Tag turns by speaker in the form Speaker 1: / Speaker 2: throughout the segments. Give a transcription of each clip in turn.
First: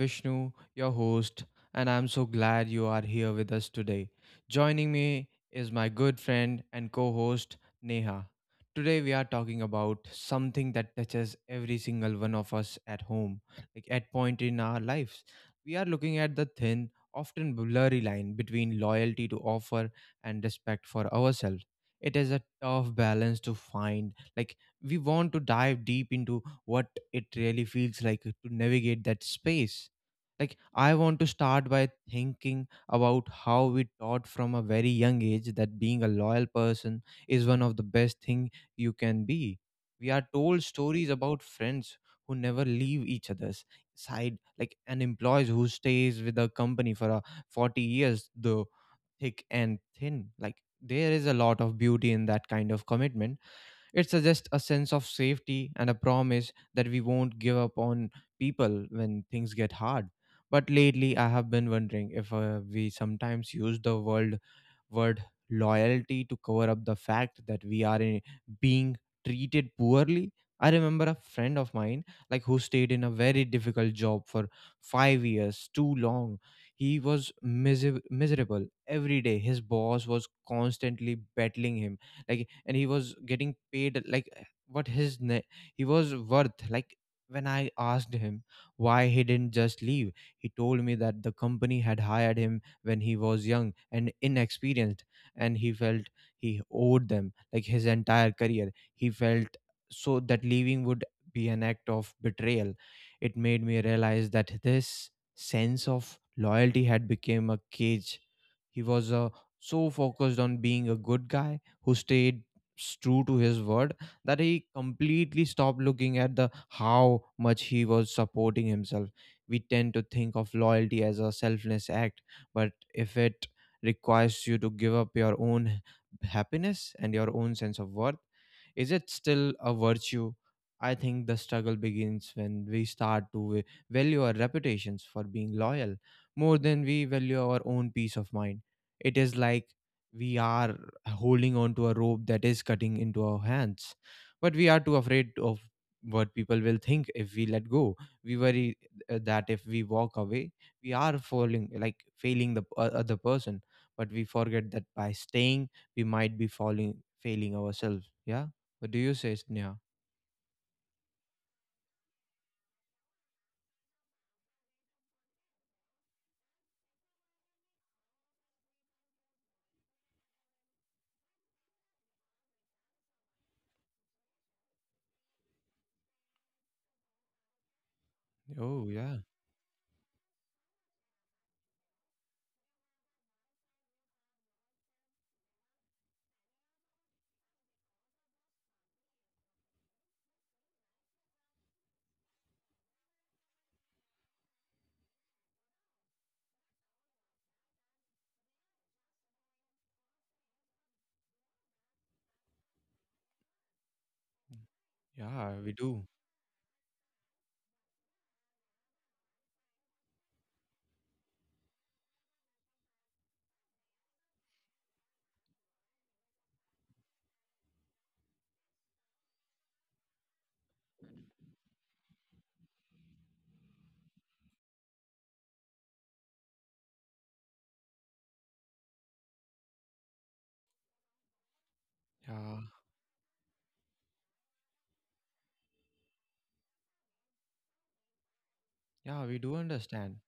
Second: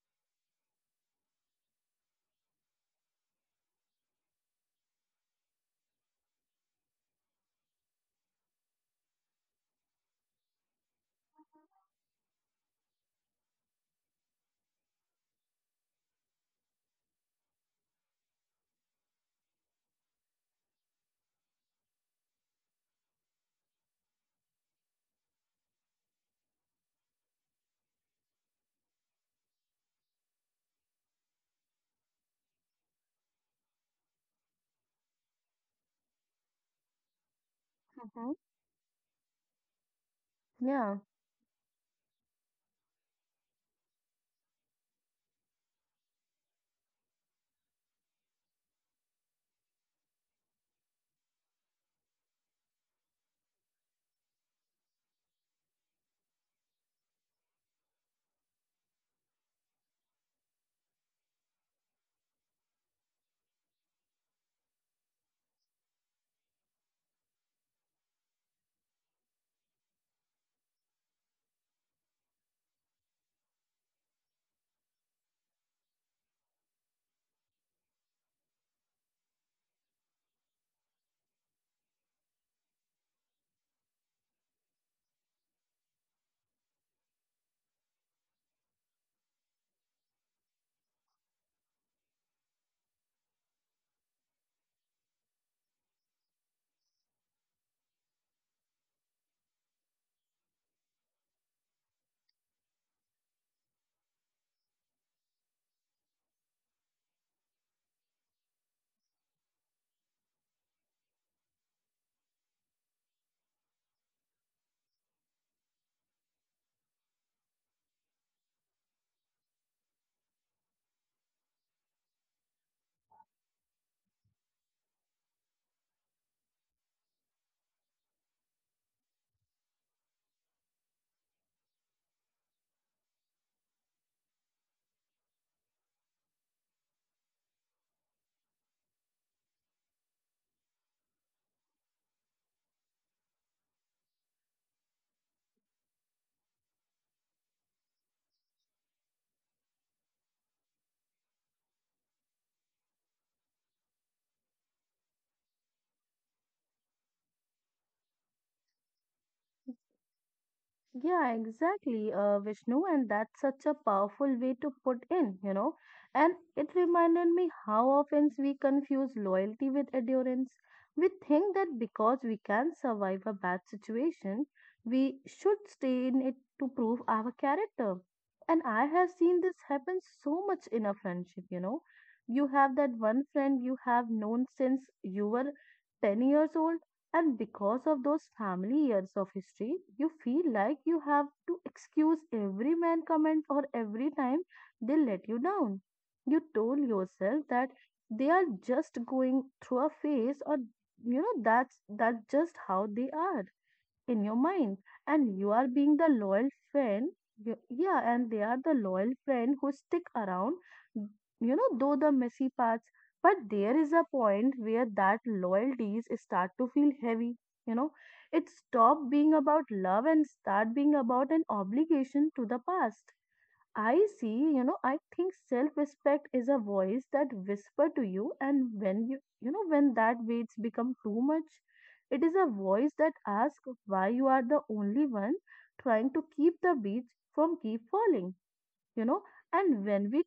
Speaker 1: Vishnu, your host, and I'm so glad you are here with us today. Joining me is my good friend and co host, Neha. Today, we are talking about something that touches every single one of us at home, like at point in our lives. We are looking at the thin, often blurry line between loyalty to offer and respect for ourselves. It is a tough balance to find. Like, we want to dive deep into what it really feels like to navigate that space. Like, I want to start by thinking about how we taught from a very young age that being a loyal person is one of the best
Speaker 2: Mhm.
Speaker 1: thing you can be. We are told
Speaker 2: Yeah,
Speaker 1: stories about friends who never leave each other's side, like an employees who stays with a company for a 40 years, though thick and thin. Like there is a lot of beauty in that kind of commitment, it suggests a sense of safety and a promise that we won't give up on people when things get hard. But lately, I have been wondering if we sometimes use the word word loyalty to cover up the fact that we are in, being treated poorly. I remember a friend of mine like who stayed in a very difficult job for 5 years too long. He was miserable every day. His boss was constantly battling him, like, and he was getting paid like what his ne- he was worth. Like, when I asked him why he didn't just leave, he told me that the company had hired him when he was young and inexperienced and he felt he owed them like his entire career he felt, so that leaving would be an act of betrayal. It made me realize that this sense of loyalty had become a cage. He was so focused on being a good guy who stayed true to his word that he completely stopped looking at the how much he was supporting himself. We tend to think of loyalty as a selfless act, but if it requires you to give up your own happiness and your own sense of worth, is it still a virtue? I think the struggle begins when we start to value our reputations for being loyal more than we value our own peace of mind. It is like we are holding on to a rope that is cutting into our hands, but we are too afraid of what people will think if we let go. We worry that if we walk away, we are falling like failing the other person, but we forget that by staying, we might be falling failing ourselves. Yeah. What do you say, Sneha?
Speaker 2: yeah, exactly, uh, Vishnu, and that's such a powerful way to put in. And it reminded me how often we confuse loyalty with endurance. We think that because we can survive a bad situation, we should stay in it to prove our character. And I
Speaker 1: Oh,
Speaker 2: have
Speaker 1: yeah.
Speaker 2: seen this happen so much in a friendship, you know. You have that one friend you have known since you were 10 years old. And because of those family years of history, you feel like you have to excuse every man comment or every time they let you down. You told yourself that they are just going through a phase or that's just how they are in your mind, and you
Speaker 1: Yeah,
Speaker 2: are
Speaker 1: we
Speaker 2: being the
Speaker 1: do.
Speaker 2: loyal friend. Yeah, and they are the loyal friend who stick around, though the messy parts. But there is a point where that loyalties start to feel heavy, you know it stop being about love and start being about an obligation to the past. I see, I think self-respect is a voice that whisper to you, and when you know when that weights become too much, it
Speaker 1: Yeah.
Speaker 2: is a voice that asks why you are the only one trying to keep the beach from keep falling, you know.
Speaker 1: Yeah, we do
Speaker 2: And when
Speaker 1: understand.
Speaker 2: we,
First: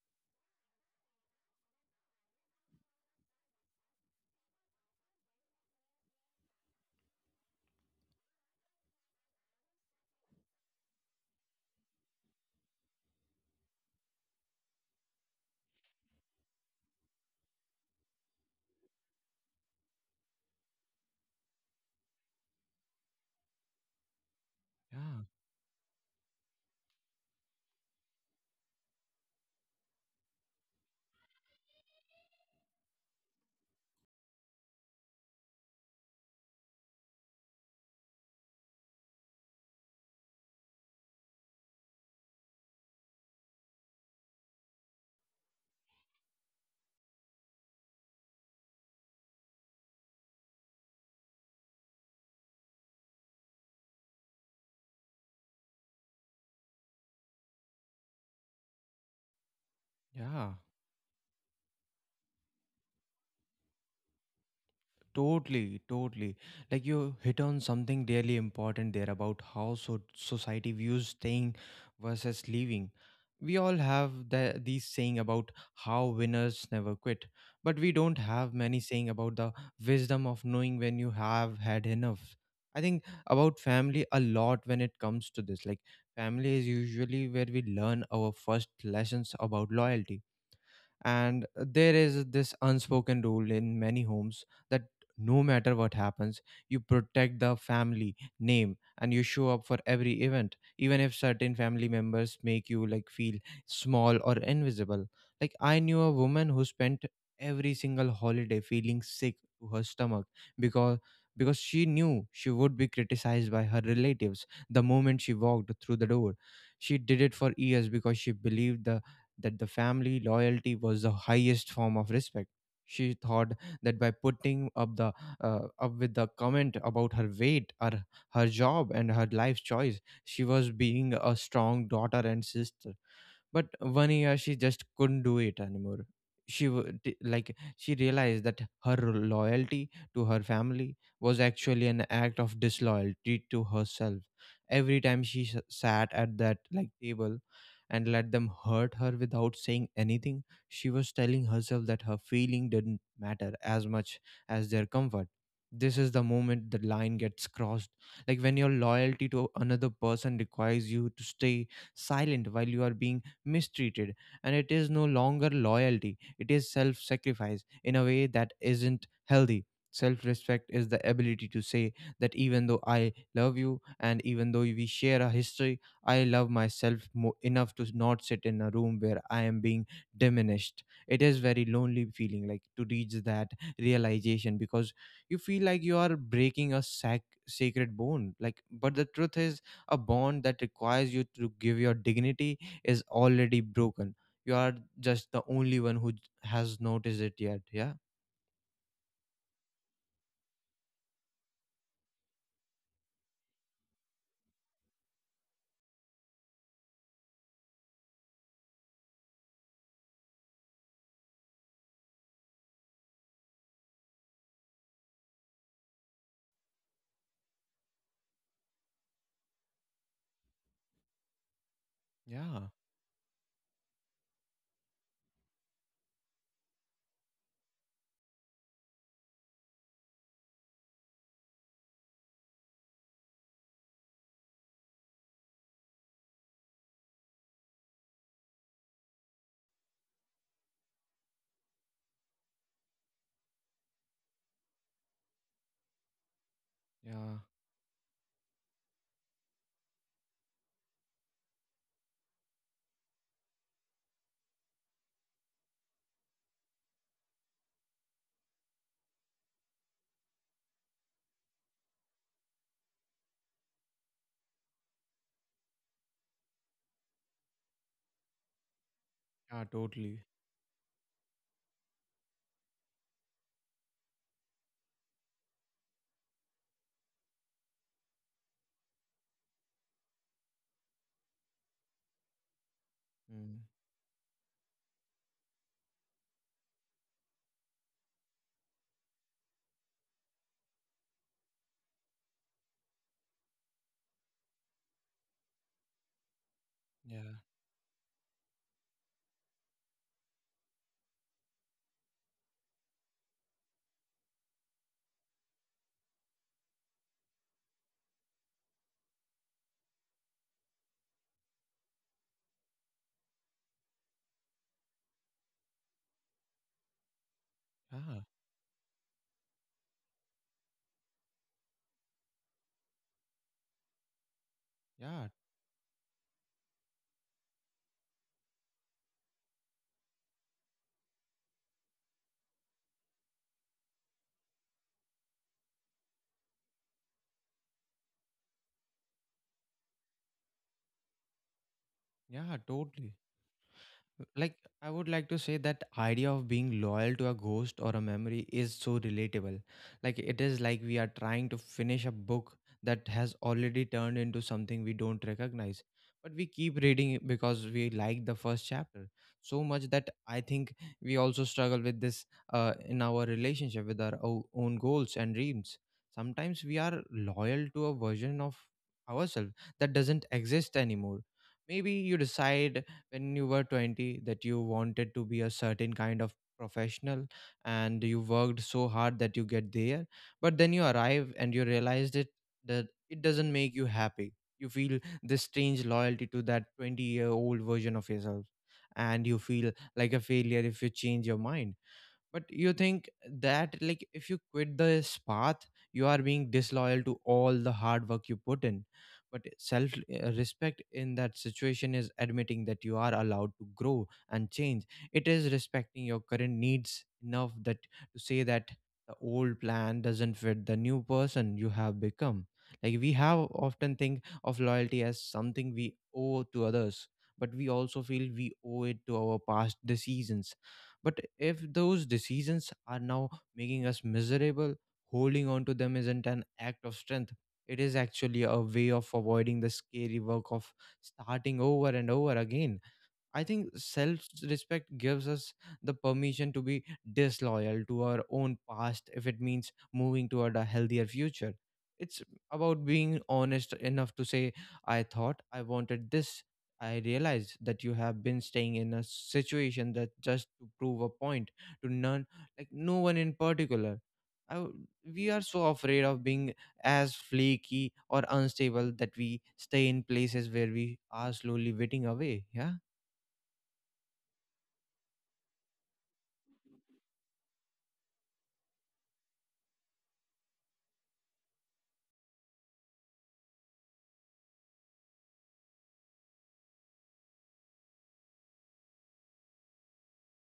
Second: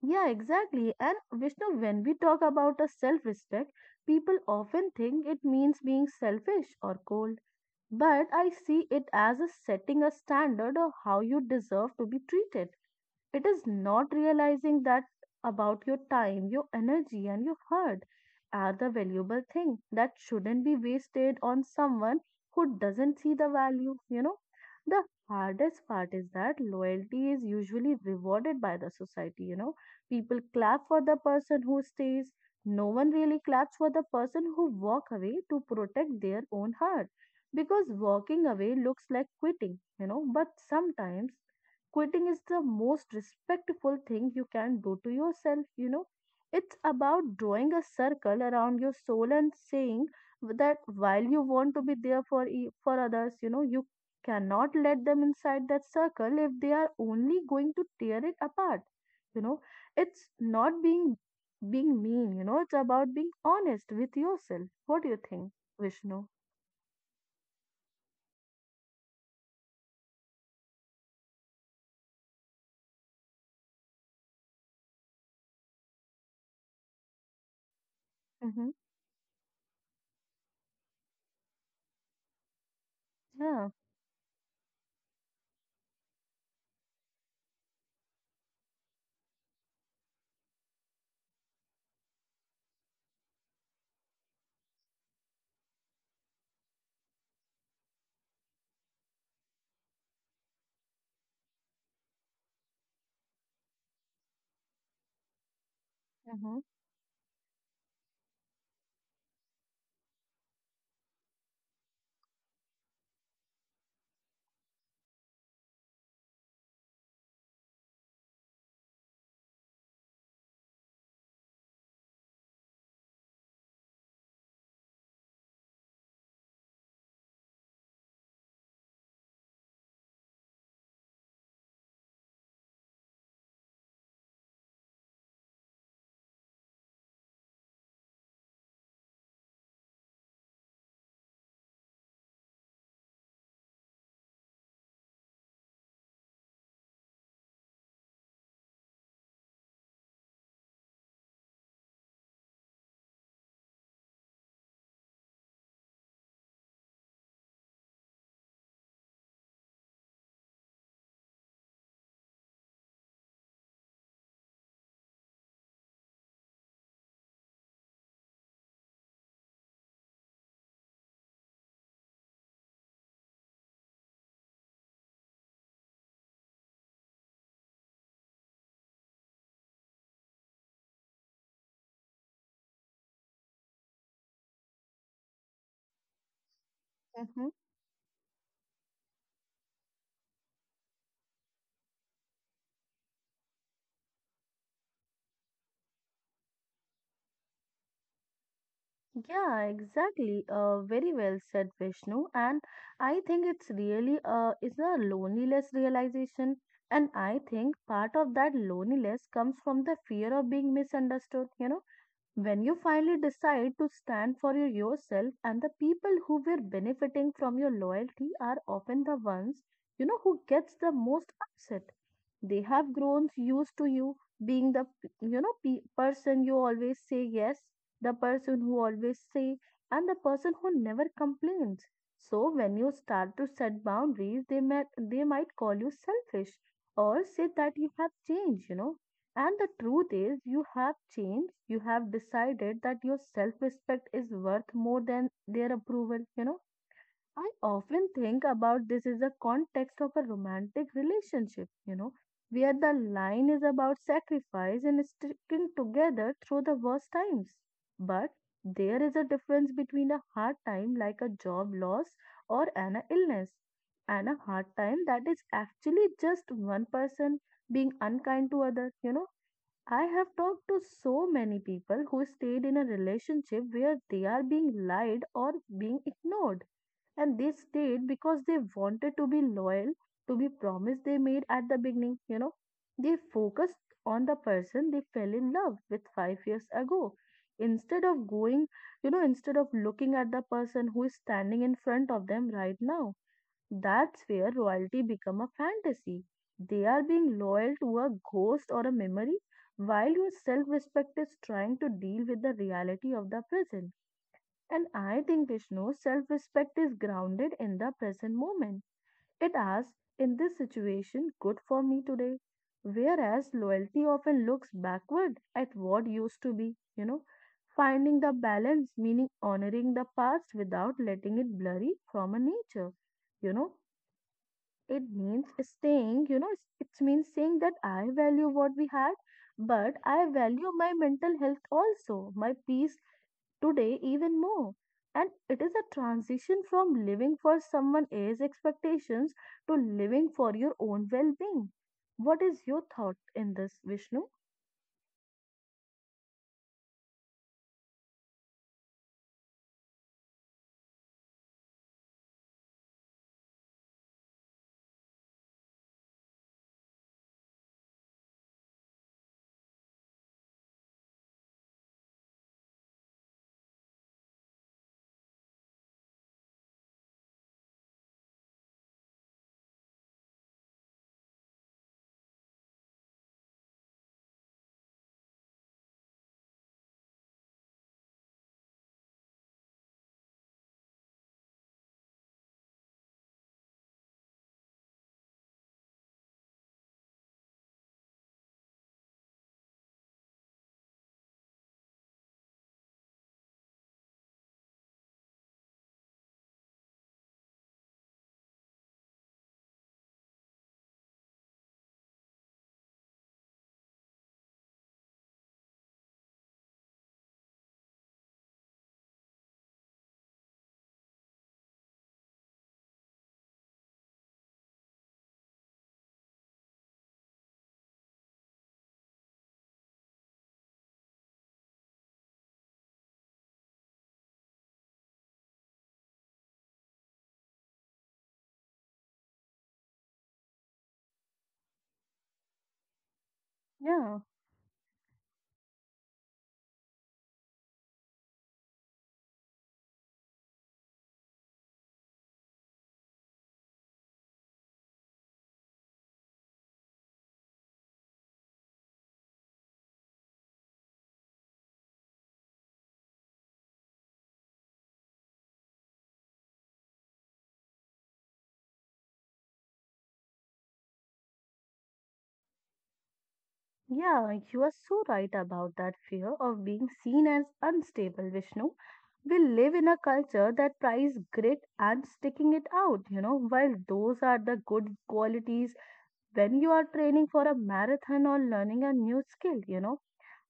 Speaker 2: yeah, exactly. And Vishnu, when we talk about a self-respect, people often think it means being selfish or cold, but I see it as a setting a standard of how you deserve to be treated. It is not realizing that about your time, your energy, and your heart are the valuable thing that shouldn't be wasted on someone who doesn't see the value. The
Speaker 1: Yeah.
Speaker 2: hardest part is that loyalty is usually rewarded by the society. People clap for the person who stays. No one really claps for the person who walk away to protect their own heart, because walking away looks like quitting, but sometimes quitting is the most respectful thing you can do to yourself. It's about drawing a circle around your soul and saying that while you want to be there for for others, you cannot let them inside that circle if they are only going to tear it apart you know it's
Speaker 1: Yeah.
Speaker 2: not being mean, it's about being honest with yourself. What do you think,
Speaker 1: Totally,
Speaker 2: Vishnu?
Speaker 1: totally. Like you hit on something really important there about how so society views staying versus leaving. We all have these saying about how winners never quit, but we don't have
Speaker 2: Mm-hmm.
Speaker 1: many saying about the wisdom of knowing when you have had enough. I think about
Speaker 2: Yeah.
Speaker 1: family a lot when it comes to this. Like family is usually where we learn our first lessons about loyalty, and there is this unspoken rule in many homes that no matter what happens you protect the family name and you show up for every event even if certain family members make you like feel small or invisible. Like, I knew a woman
Speaker 2: Mm-hmm.
Speaker 1: who spent every single holiday feeling sick to her stomach because because she knew she would be criticized by her relatives the moment she walked through the door. She did it for years because she believed the that the family loyalty was the highest form of respect. She thought that by putting up the up with the comment about her weight or her job and her life choice, she was being a strong daughter and sister, but one year she just couldn't do it anymore. Like she realized that her loyalty to her family was actually an act of disloyalty to herself. Every time she sat at that like table and let them hurt her without saying anything, she was telling herself that her feeling didn't matter as much as their comfort. This is the moment the line gets crossed, like when your loyalty to another person requires you to stay silent while you are being mistreated, and it is no longer loyalty, it is self sacrifice in a way that isn't healthy. Self respect is the ability to say that even though I love you and even though we share a history, I love myself enough to not sit in a room where I am being diminished. It is very lonely feeling like to reach that realization because you feel like you are breaking a
Speaker 2: Mm-hmm.
Speaker 1: sacred bond, like, but the truth is a bond that requires you to give your dignity is already broken. You are just the only one who has noticed it yet. Yeah.
Speaker 2: Yeah, exactly. Very well said, Vishnu. And I think it's really it's a loneliness realization. And I think part of that loneliness comes from the fear of being misunderstood, when you finally decide to stand for yourself, and the people who were benefiting from your loyalty are often the ones, who gets the most upset.
Speaker 1: Yeah,
Speaker 2: They have grown used to you being the, person you always say yes, the person who always say, and the person who never complains. So when you start to set boundaries, they might call you selfish or say that you have changed, and the truth is, you have changed. You have decided that your self respect is worth more than their approval.
Speaker 1: yeah,
Speaker 2: I often think about this is a context of a romantic relationship, where the line is about sacrifice and sticking together through the worst times. But there is a difference between a hard time like a job loss or an illness, and a hard time that is actually just one person being unkind to other.
Speaker 1: yeah,
Speaker 2: I
Speaker 1: totally.
Speaker 2: have talked to so many people who stayed in a relationship where they are being lied or being ignored. And they stayed because they wanted to be loyal to be promise they made at the beginning, They
Speaker 1: Mm.
Speaker 2: focused on the person they fell in love with 5 years ago. Instead of going, instead of looking at the person who is standing in front of them right now. That's where royalty become a fantasy. They are
Speaker 1: Yeah,
Speaker 2: being loyal to a ghost or a memory, while your self-respect is trying to deal with the reality of the present. And I think Vishnu, self-respect is grounded in the present moment. It asks, in this situation, good for me today. Whereas loyalty often looks backward at what used to be,
Speaker 1: yeah,
Speaker 2: finding the balance, meaning honoring the past without letting it blurry from a nature you know it
Speaker 1: yeah,
Speaker 2: means staying, it means saying that I value what we had, but I value my mental health also, my peace today even more. And it is a transition from living for someone else's expectations to living for your own well being. What
Speaker 1: yeah,
Speaker 2: is your
Speaker 1: totally.
Speaker 2: thought in this, Vishnu?
Speaker 1: Like, I would like to say that idea of being loyal to a ghost or a memory is so relatable. Like it is like we are trying to finish a book that has already turned into something we don't recognize, but we keep reading it because we like the first chapter so much. That I think we also struggle with this in our relationship with our own goals and dreams. Sometimes we are loyal to a version of ourselves that doesn't exist anymore. Maybe you decide when you were 20 that you wanted to be a certain kind of professional and you worked so hard that you get there, but then you arrive and you realized it, that it doesn't make you happy. You feel this strange loyalty to that 20-year-old version of yourself and you feel like a failure if you change your mind. But you think that like if you quit this path you are being disloyal to all the hard work you put in. But self respect in that situation is admitting that you are allowed to grow and change. It is respecting your current needs enough that to say that the old plan doesn't fit the new person you have become. Like, we have often think of loyalty as something we owe to others, but we also feel we owe it to our past decisions. But if those decisions are now making us miserable, holding on to them isn't an act of strength. It is actually a way of avoiding the scary work of starting over and over again. I think self
Speaker 2: Yeah.
Speaker 1: respect gives us the permission to be disloyal to our own past if it means moving toward a healthier future. It's about being honest enough to say, I thought I wanted this. I realized that you have been staying in a situation that just to prove a point to none, like no one in particular. I w- we are so afraid of being as flaky or unstable that we stay in places where we are slowly witting away. Yeah.
Speaker 2: Yeah, like, you are so right about that fear of being seen as unstable, Vishnu. We live in a culture that prize grit and sticking it out, while those are the good qualities when you are training for a marathon or learning a new skill,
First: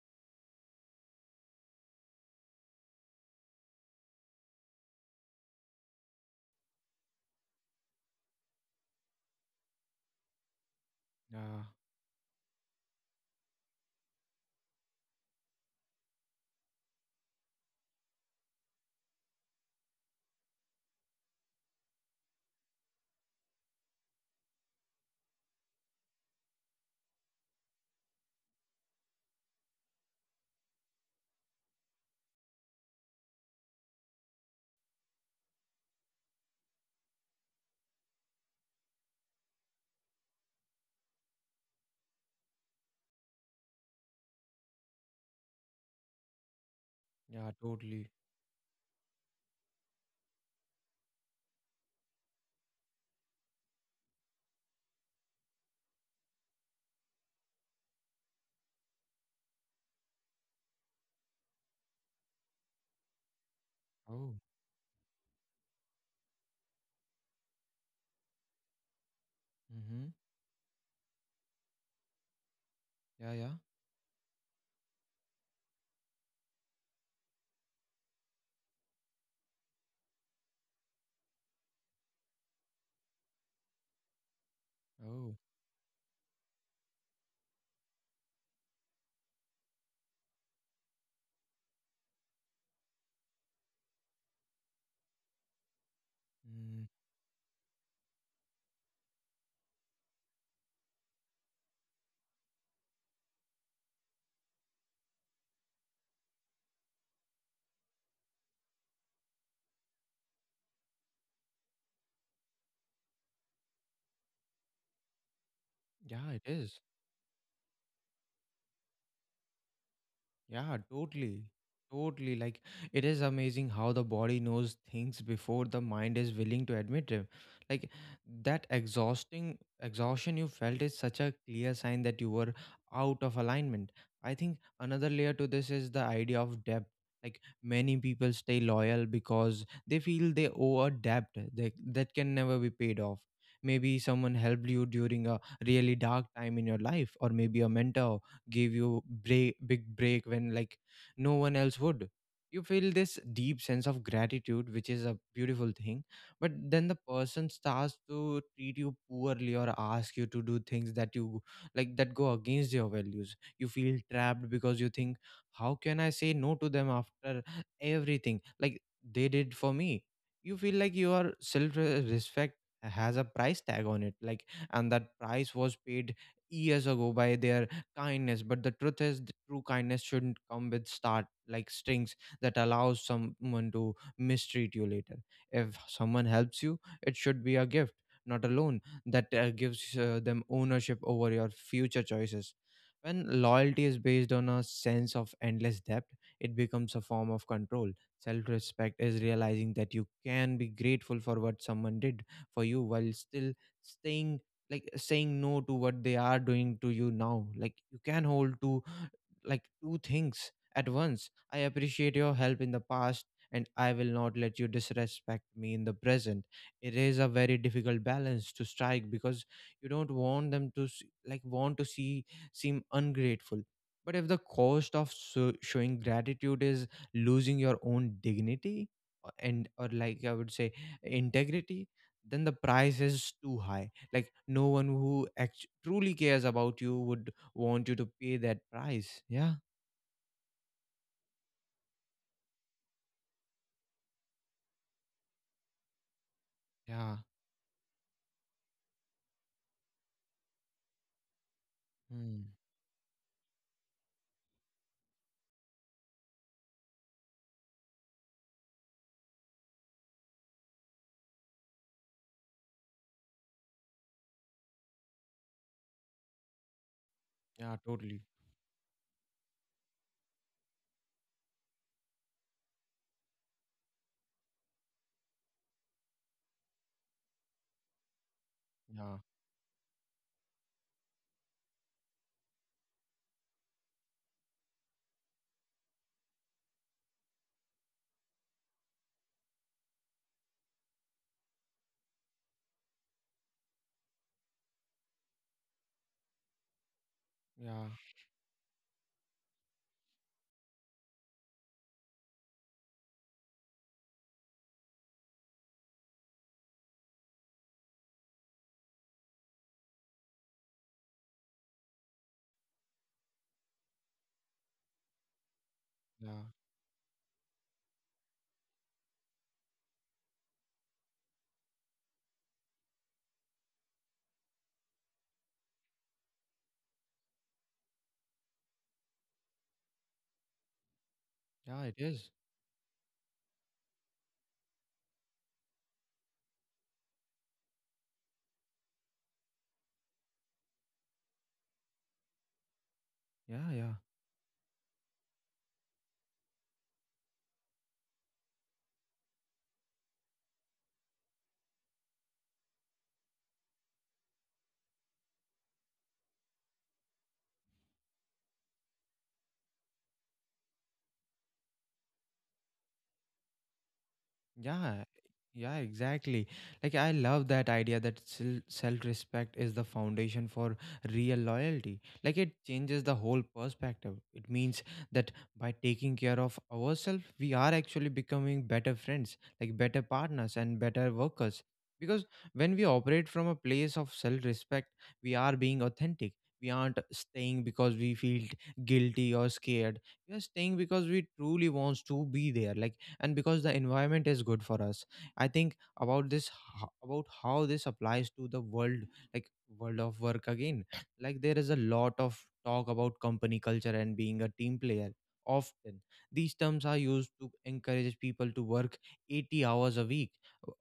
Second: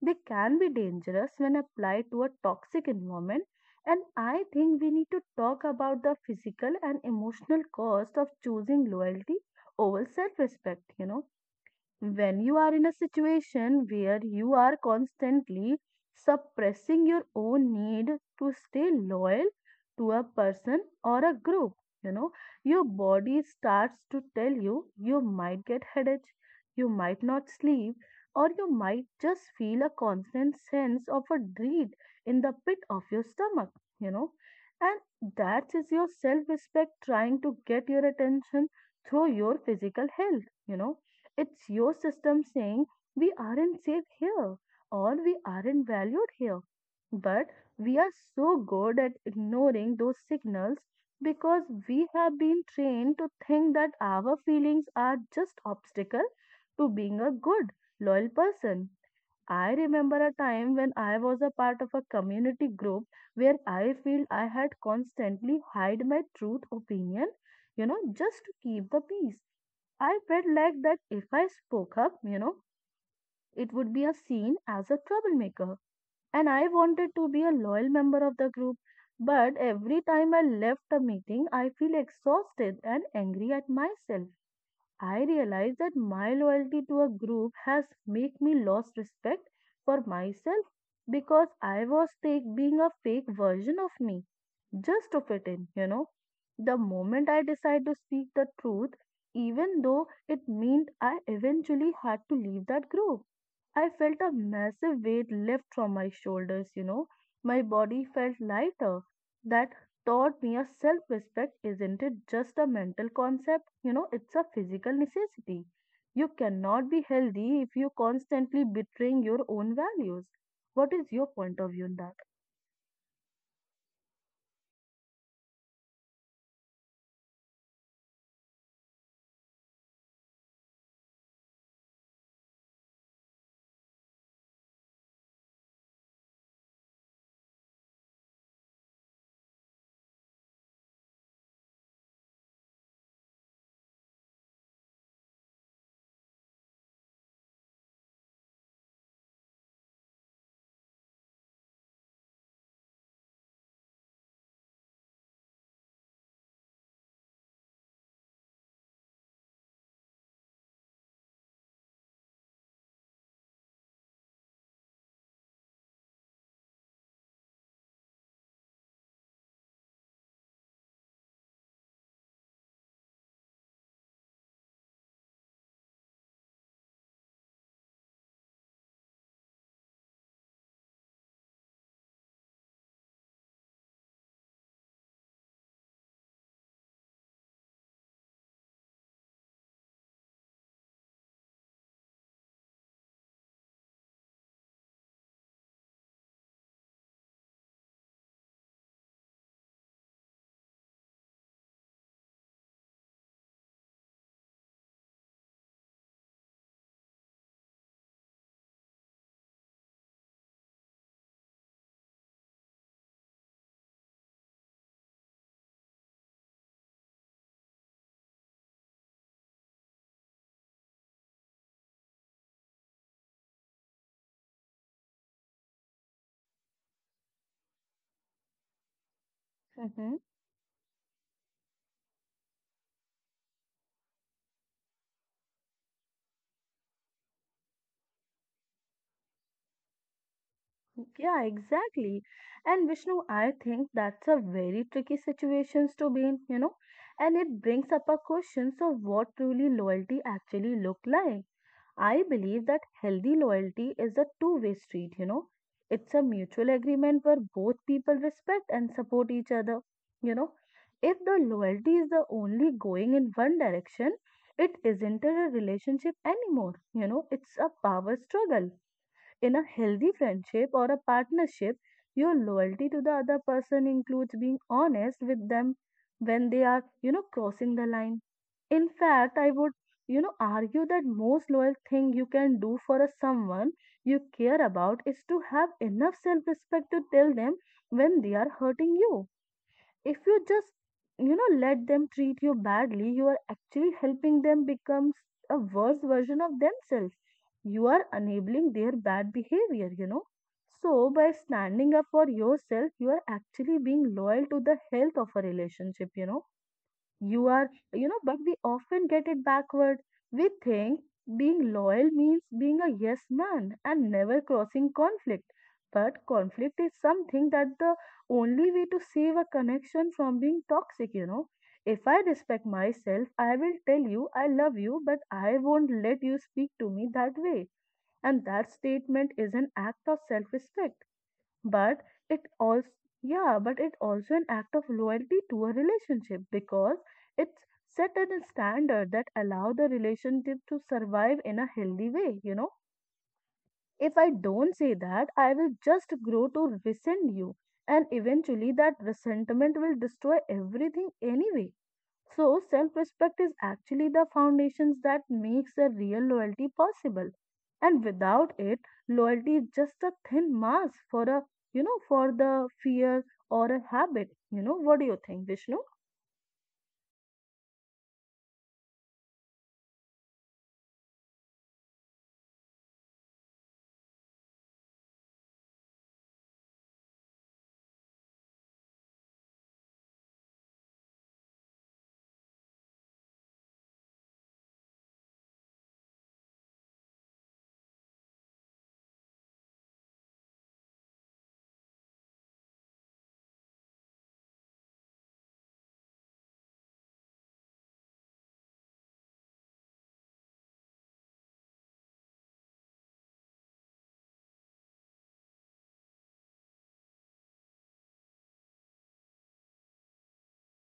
Speaker 2: they can be dangerous when applied to a toxic environment. And I think we need to talk about the physical and emotional cost of choosing loyalty over self respect,
Speaker 1: Yeah,
Speaker 2: when you are in a situation where you are constantly suppressing your own need to stay loyal to a person or a group you know your body starts to tell you. You might get headache, you might not sleep, or you might just feel a constant sense of a dread in the pit of your stomach you know and that is your self respect trying to get your attention through your physical health. It's your system saying we aren't safe here, or we aren't valued here. But
Speaker 1: yeah,
Speaker 2: we are
Speaker 1: totally.
Speaker 2: so good at ignoring those signals because we have been trained to think that our feelings are just obstacle to being a good, loyal person. I remember a time when I was a part of a community group where I feel
Speaker 1: Oh,
Speaker 2: I had constantly hide my truth opinion, just to keep the peace.
Speaker 1: mm-hmm.
Speaker 2: I felt like that if I spoke up,
Speaker 1: Yeah, yeah.
Speaker 2: it would be a seen as a troublemaker. And I wanted to be a loyal member of the group. But every time I left a meeting, I feel exhausted and angry at myself. I
Speaker 1: Oh,
Speaker 2: realize that my loyalty to a group has make me lost respect for myself, because I was take, being a fake version of me just to fit in, The
Speaker 1: mm,
Speaker 2: moment I decide to speak the truth, even though it meant I eventually had to leave that group, I felt a massive weight lift from my shoulders, My body felt lighter. That taught me a self respect isn't it just a mental concept? You know, it's a physical necessity. You
Speaker 1: yeah, it is.
Speaker 2: cannot be healthy if you're constantly betraying your own values.
Speaker 1: Yeah,
Speaker 2: What is your
Speaker 1: totally.
Speaker 2: point of view on that?
Speaker 1: Totally. Like, it is amazing how the body knows things before the mind is willing to admit them. Like, that exhausting exhaustion you felt is such a clear sign that you were out of alignment. I think another layer to this is the idea of depth. Like, many people stay loyal because they feel they owe a debt that can never be paid off. Maybe someone helped you during a really dark time in your life, or maybe a mentor give you break, big break when like no one else would. You feel this deep sense of gratitude, which is a beautiful thing. But then the person starts to treat you poorly or ask you to do things that you like that go against your values. You feel trapped because you think, how can I say no to them after everything like they did for me? You feel like your self respect has a price tag on it, and that price was paid years ago by their kindness. But the truth is the true kindness shouldn't come with start like strings that allows someone to mistreat you later. If someone helps you, it should be a gift, not a loan that gives them ownership over your future choices. When loyalty is based on a sense of endless debt, it becomes a form of control. Self respect is realizing that you can be grateful for what someone did for you while still staying like saying no to what they are doing to you now. You can hold to two things at once. I appreciate your help in the past, and I will not let you disrespect me in the present. It is a very difficult balance to strike because you don't want them to s- like want to see seem ungrateful. But if the cost of showing gratitude is losing your own dignity, and or
Speaker 2: Hmm.
Speaker 1: I would say integrity, then the price is too high. No one who truly cares about you would want you to pay that price. Yeah.
Speaker 2: Yeah, exactly. And Vishnu, I think that's a very tricky situation to be in,
Speaker 1: yeah
Speaker 2: and it brings up a question of what truly loyalty actually look like. I
Speaker 1: mm.
Speaker 2: believe that healthy loyalty is a two-way street, It's a mutual agreement where both people respect and support each other, you know. If the loyalty is the only going in one direction, it isn't a relationship anymore, it's a
Speaker 1: yeah
Speaker 2: power
Speaker 1: totally
Speaker 2: struggle in a healthy friendship or a partnership. Your loyalty to the other person includes being honest with them when they are, crossing the line. In
Speaker 1: yeah
Speaker 2: fact, I would, argue that most loyal thing you can do for a someone you care about is to have enough self-respect to tell them when they are hurting you. If you just let them treat you badly, you are actually helping them become a worse version of themselves. You
Speaker 1: yeah
Speaker 2: are enabling their bad behavior, so by standing up for yourself, you are actually being loyal to the health of a relationship, you are, but we often get it backward. We think being loyal means being a yes man and never crossing conflict, but
Speaker 1: yeah
Speaker 2: conflict is something that the only way to save a connection from being toxic, if I respect myself, I will tell you I love you, but I won't let you speak to me that way. And that statement is an act of self respect,
Speaker 1: Yeah,
Speaker 2: but
Speaker 1: it is.
Speaker 2: it also yeah, but it also an act of loyalty to a relationship, because it's set at a standard that allow the relationship to survive in a healthy way, you know.
Speaker 1: Yeah
Speaker 2: If I don't say that, I will just grow to resent you, and eventually that resentment will destroy everything anyway. So self-respect is actually the foundations that makes a real loyalty possible. And without it, loyalty is just a thin mask for for the fear or a habit. You know, what
Speaker 1: Yeah,
Speaker 2: do you think,
Speaker 1: yeah,
Speaker 2: Vishnu?
Speaker 1: exactly. I love that idea that self-respect is the foundation for real loyalty. Like it changes the whole perspective. It means that by taking care of ourselves, we are actually becoming better friends, like better partners and better workers. Because when we operate from a place of self-respect, we are being authentic. We aren't staying because we feel guilty or scared. We are staying because we truly wants to be there. And because the environment is good for us, I think about about how this applies to the world, like world of work again. Like there is a lot of talk about company culture and being a team player. Often these terms are used to encourage people to work 80 hours a week,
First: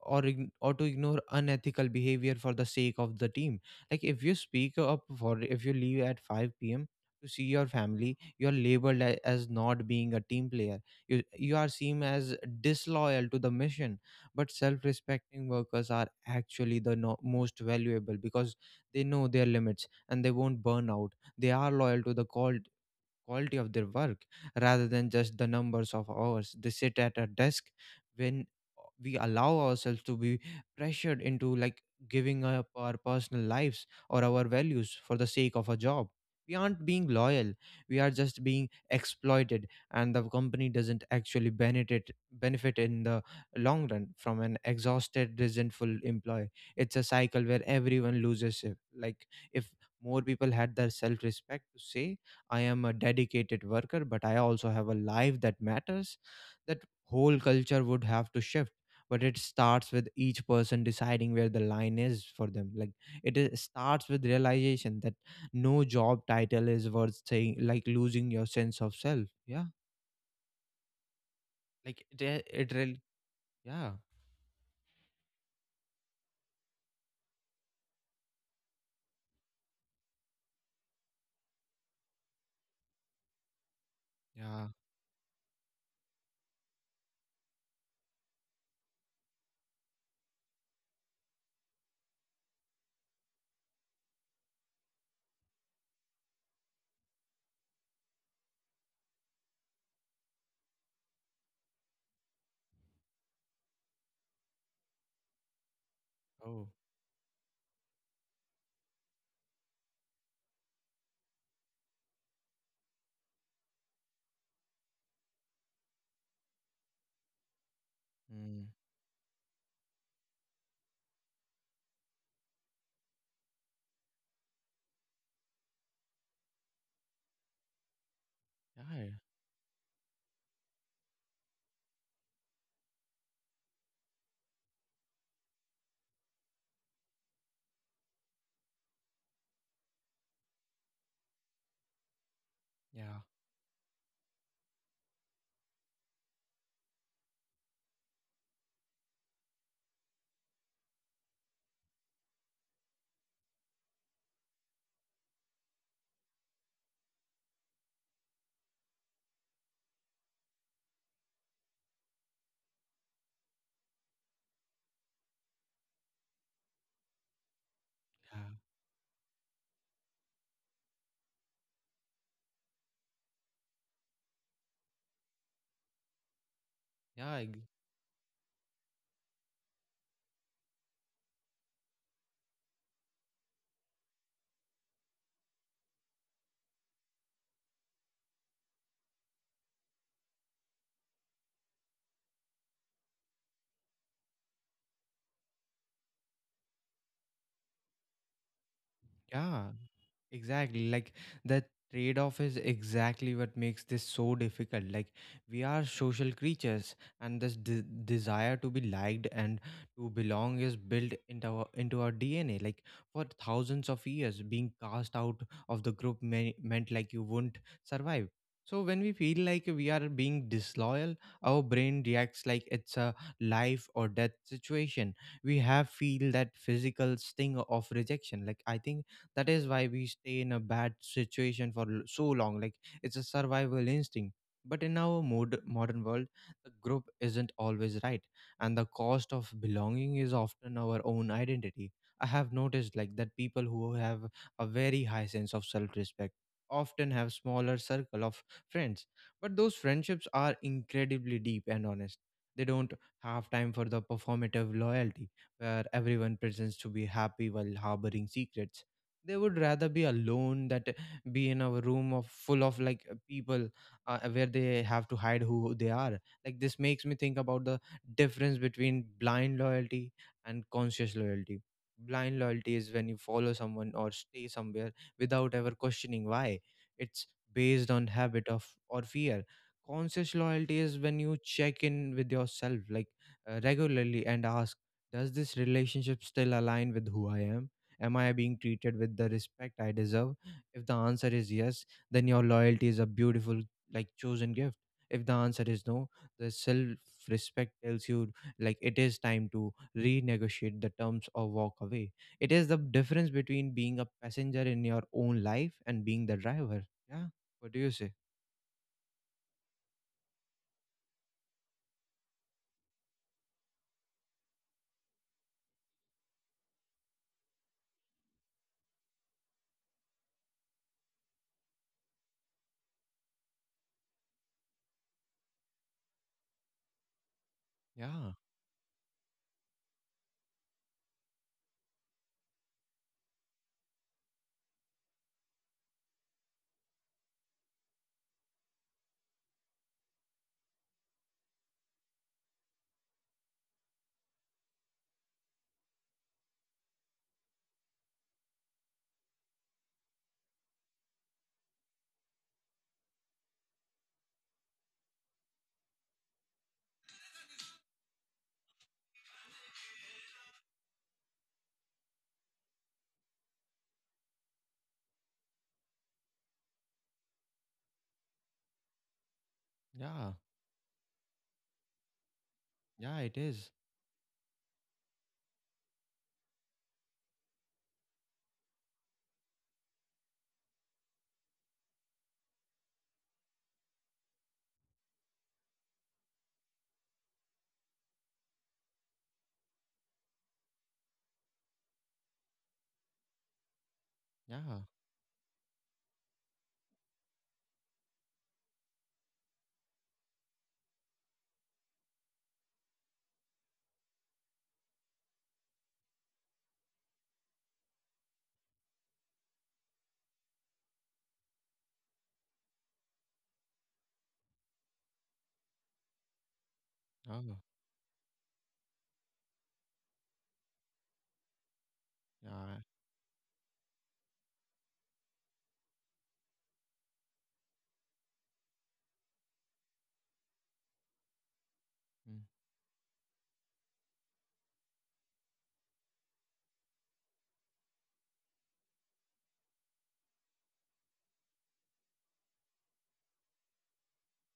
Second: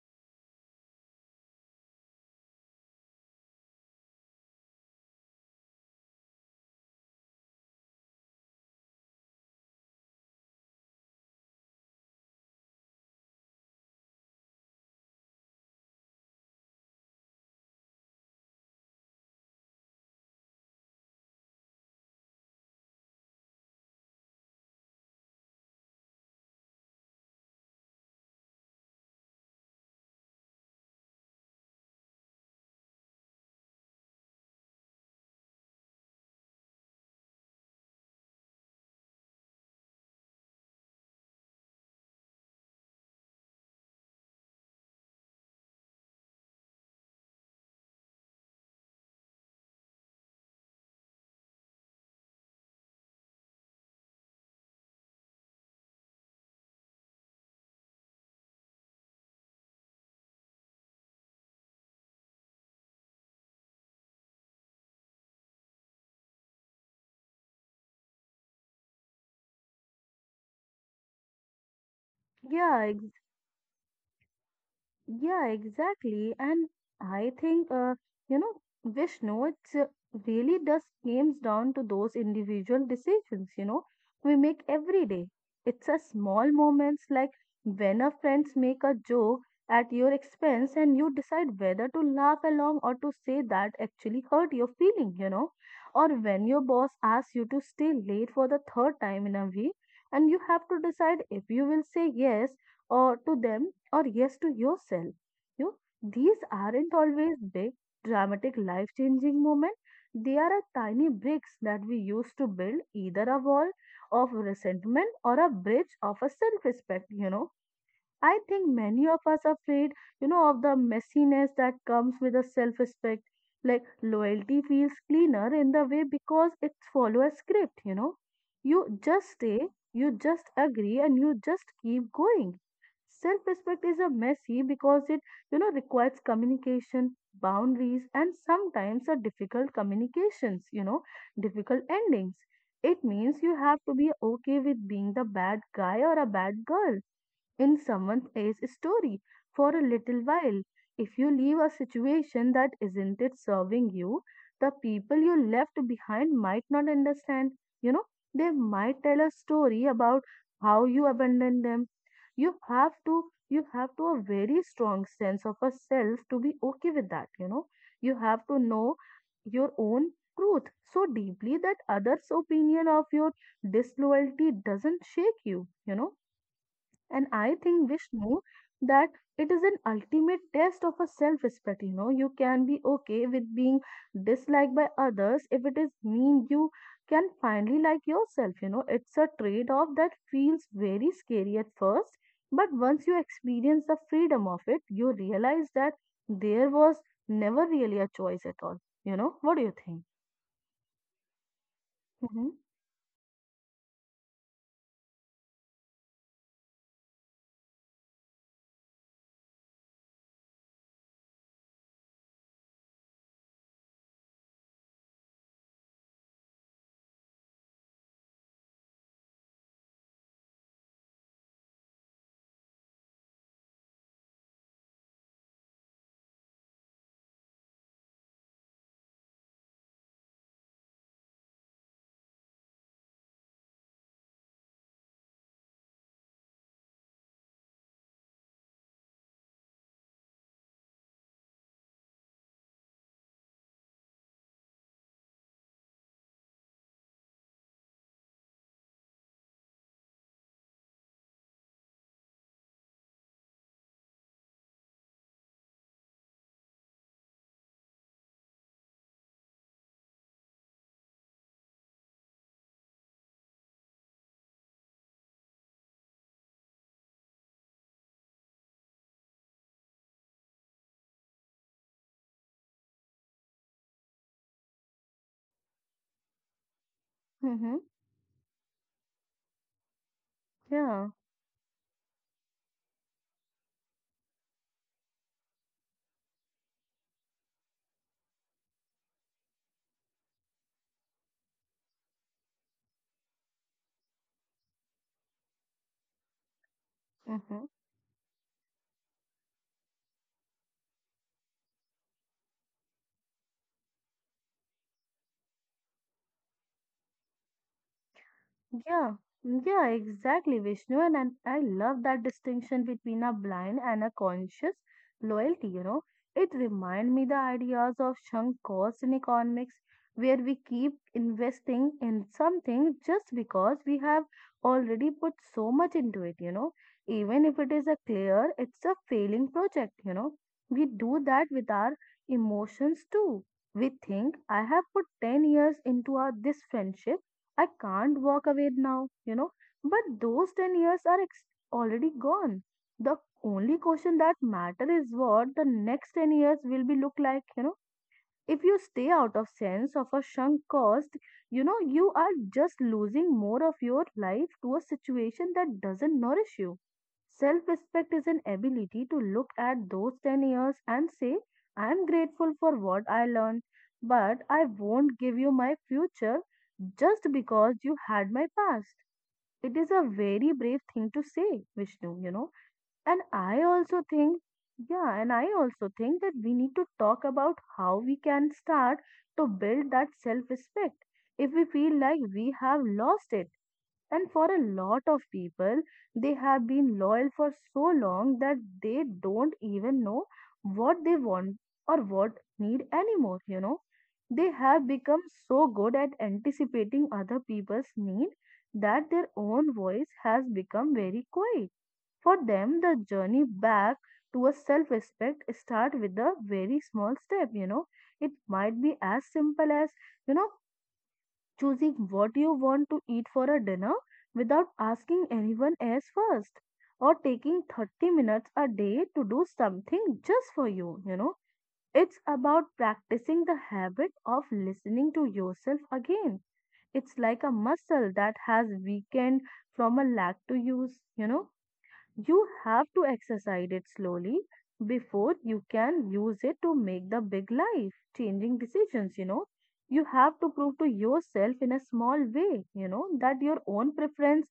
Speaker 1: or ign- or to ignore unethical behavior for the sake of the team. Like if you leave at 5 p.m. to see your family, you're labeled as not being a team player. You are seen as disloyal to the mission. But self respecting workers are actually the most valuable because they know their limits and they won't burn out. They are loyal to the call quality of their work rather than just the numbers of hours they sit at a desk. When we allow ourselves to be pressured into giving up our personal lives or our values for the sake of a job, we aren't being loyal, we are just being exploited. And the company doesn't actually benefit in the long run from an exhausted resentful employee. It's a cycle where everyone loses it. like if more people had their self respect to say, I am a dedicated worker, but I also have a life that matters. That whole culture would have to shift. But it starts with each person deciding where the line is for them. Like starts with realization that no job title is worth saying, like losing your sense of self. Yeah. Like it
Speaker 2: Yeah,
Speaker 1: really, yeah.
Speaker 2: Yeah, exactly. And I think, you know, Vishnu, it's really does comes down to those individual decisions, you know, we make
Speaker 1: Yeah.
Speaker 2: every day. It's a small moments like when a friends make a joke at your expense and you decide whether to laugh along or to say that actually hurt your feeling, you know, or when your boss asks you to stay late for the third time in a week and you have to decide if you will say yes or to them or yes to yourself. You know, these
Speaker 1: Oh.
Speaker 2: aren't always big, dramatic, life changing moments. They are a tiny bricks that we use to build either a wall of resentment or a bridge of a self respect, you know. I
Speaker 1: Mm.
Speaker 2: think many of us are afraid, you know, of the messiness that comes with a self respect. Like loyalty feels cleaner in the way because it follows a script, you know. You
Speaker 1: Yeah.
Speaker 2: just stay, you just agree, and you just keep going. Self respect is a messy because it, you know, requires communication, boundaries, and sometimes a difficult communications, you know, difficult endings. It
Speaker 1: Yeah.
Speaker 2: means you have to be okay with being the bad guy or a bad girl in someone else's story for a little while. If you leave a situation that isn't it serving you, the people you left behind might not understand. You know, they might tell a story about how you abandoned them. You have to you have to a very strong sense of a self to be okay with that, you know. You have to know your own truth so deeply that others' opinion of your disloyalty doesn't shake you, you know. And
Speaker 1: Yeah. Yeah.
Speaker 2: I think, Vishnu, that it is an ultimate test of a self respect. You know, you can be okay with being disliked by others if it is mean you can finally like yourself. You know, it's a trade off that feels very scary at first, but once you experience the freedom of it, you realize that there was never really a choice at all. You know, what do
Speaker 1: Yeah,
Speaker 2: you think?
Speaker 1: exactly. Like that trade off
Speaker 2: Mm-hmm.
Speaker 1: is exactly what makes this so difficult. Like we are social creatures, and desire to be liked and to belong is built into into our DNA. Like for thousands of years, being cast out of the group meant you wouldn't survive. So when we feel like we are being disloyal, our brain reacts like it's a life or death situation. We have feel that physical sting of rejection. Like I think that is why we stay in a bad situation for so long. It's a survival instinct. But in our modern world, the group isn't always right, and the cost of belonging is often our own identity. I have noticed that people who have a very high sense of self-respect often have smaller circle of friends, but those friendships are incredibly deep and honest. They don't have time for the performative loyalty where everyone pretends to be happy while harboring secrets. They would rather be alone that be in a room of full of people where they have to hide who they are. Like this makes me think about the difference between blind loyalty and conscious loyalty. Blind loyalty is when you follow someone or stay somewhere without ever questioning why. It's based on
Speaker 2: Mm-hmm.
Speaker 1: habit of or fear. Conscious loyalty is when you
Speaker 2: Yeah.
Speaker 1: check in with yourself, regularly, and ask, does this relationship still align with who I am? Am I being treated with the respect I deserve? If the answer is yes, then your loyalty is a beautiful, chosen gift. If the answer is no, the self respect
Speaker 2: Mm-hmm.
Speaker 1: tells you, it is time to renegotiate the terms or walk away. It is the difference between being a passenger in your own life and being the driver. Yeah. What do you say?
Speaker 2: Yeah, yeah, exactly, Vishnu. And I love that distinction between a blind and a conscious loyalty, you know. It reminds me the ideas of sunk costs in economics, where we keep investing in something just because we have already put so much into it, you know. Even if it is
Speaker 1: Yeah.
Speaker 2: a clear, it's a failing project, you know. We do that with our emotions too. We think, I have put 10 years into our, this friendship I can't walk away now, you know. But those 10 years are already gone. The only question that matter is what the next 10 years will be look like, you know. If you stay out of sense of a sunk cost, you know, you are just losing more of your life to a situation that doesn't nourish you. Self respect is an ability to look at those 10 years and say, I am grateful for what I learned, but I won't give you my future just because you had my past. It is
Speaker 1: Yeah.
Speaker 2: a very brave thing to say, Vishnu, you know.
Speaker 1: Yeah, it
Speaker 2: And
Speaker 1: is.
Speaker 2: I also think, yeah, and I also think that we need to talk about how we can start to build that self respect if we feel like we have lost it. And for a lot of people, they have been loyal for so long that they don't even know what they want or what need anymore, you know. They
Speaker 1: Yeah.
Speaker 2: have become so good at anticipating other people's need that their own voice has become very quiet for them, the journey back to a self respect start with a very small step, you know. It might be as simple as, you know, choosing what you want to eat for a dinner without asking anyone else first, or
Speaker 1: Oh,
Speaker 2: taking 30 minutes a day to do something just for you, you know. It's about
Speaker 1: yeah.
Speaker 2: practicing the habit of listening to yourself again. It's like a muscle that has weakened from a lack to use, you know.
Speaker 1: mm,
Speaker 2: You have to exercise it slowly before you can use it to make the big life changing decisions, you know. You have to prove to yourself in a small way, you know, that your own preference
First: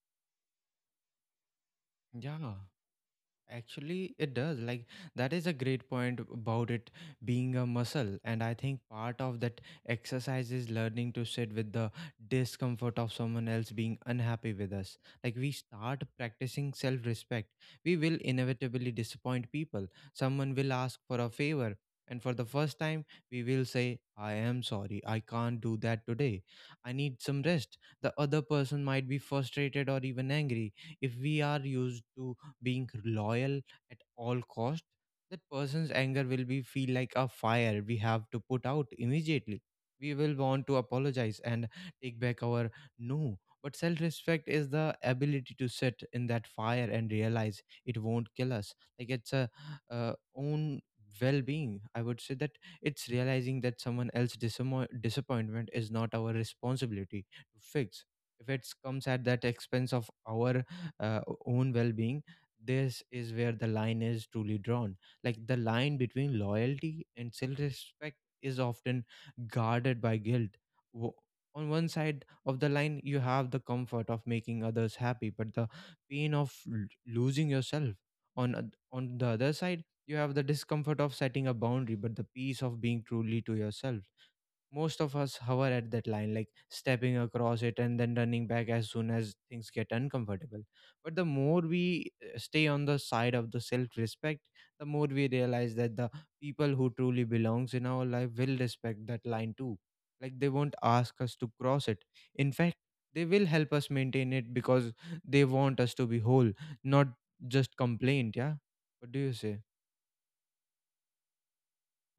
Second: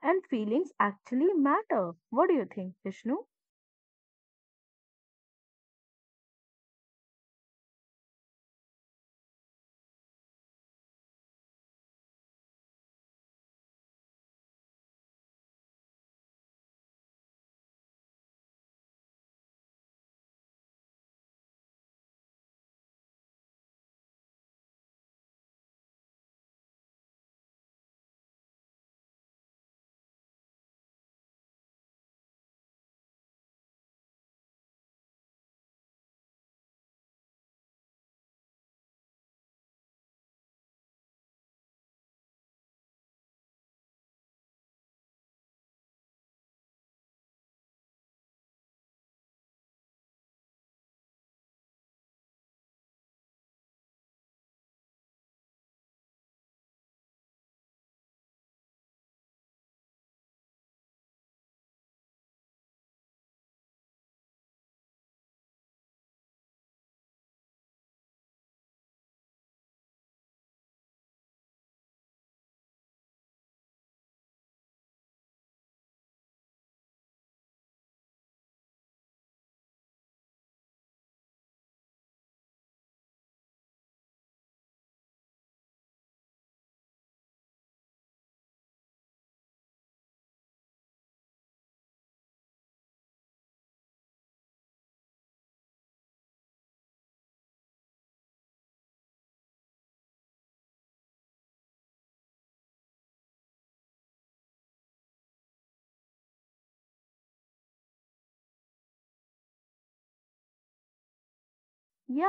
Speaker 2: and feelings actually matter. What do you
Speaker 1: Yeah.
Speaker 2: think, Vishnu?
Speaker 1: Actually, it does. Like, that is a great point about it being a muscle. And I think part of that exercise is learning to sit with the discomfort of someone else being unhappy with us. Like, we start practicing self respect. We will inevitably disappoint people. Someone will ask for a favor. And for the first time, we will say, I am sorry. I can't do that today. I need some rest. The other person might be frustrated or even angry. If we are used to being loyal at all cost, that person's anger will be feel like a fire we have to put out immediately. We will want to apologize and take back our no. But self-respect is the ability to sit in that fire and realize it won't kill us. It's a own well-being. I would say that it's realizing that someone else's disappointment is not our responsibility to fix if it comes at that expense of our uh, own well-being. This is where the line is truly drawn. Like the line between loyalty and self respect is often guarded by guilt. Wo- On one side of the line, you have the comfort of making others happy, but the pain of losing yourself. On, on the other side, you have the discomfort of setting a boundary, but the peace of being truly to yourself. Most of us hover at that line, like stepping across it and then running back as soon as things get uncomfortable. But the more we stay on the side of the self respect, the more we realize that the people who truly belongs in our life will respect that line too. Like they won't ask us to cross it. In fact, they will help us maintain it because they want us to be whole, not just complaint. Yeah. What do you say?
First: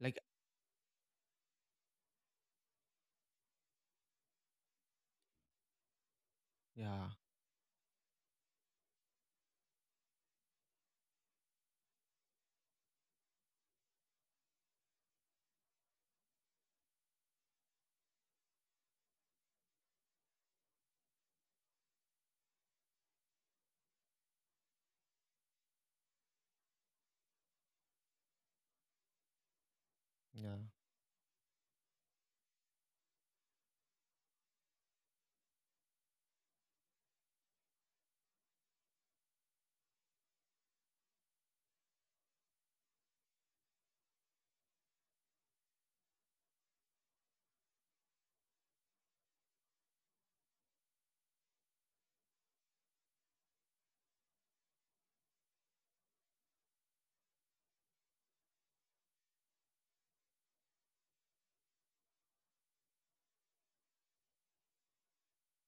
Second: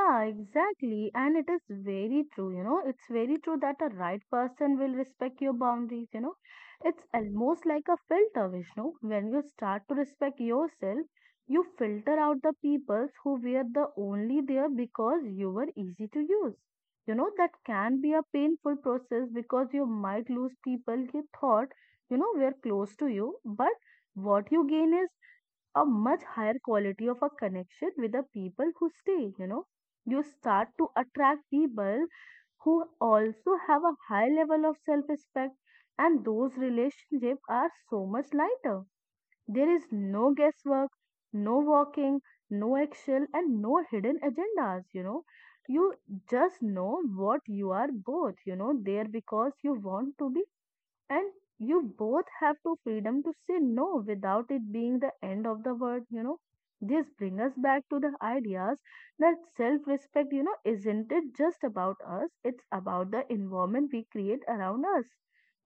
Speaker 1: Like,
Speaker 2: exactly. And it is very true, you know, it's very true that a right person will respect your boundaries, you know.
Speaker 1: yeah,
Speaker 2: It's almost like a filter, Vishnu. When you start to respect yourself, you filter out the peoples who were the only there because you were easy to use. You know, that can be a painful process because you might lose people you thought, you know, were close to you, but what you gain is a much higher quality of a connection with the people who stay, you know. You
Speaker 1: yeah,
Speaker 2: start to attract people who also have a high level of self respect, and those relationships are so much lighter. There is no guesswork, no walking, no action, and no hidden agendas, you know. You just know what you are both, you know, there because you want to be, and you both have to freedom to say no without it being the end of the world, you know. This brings us back to the ideas that self respect, you know, isn't it just about us, it's about the environment we create around us,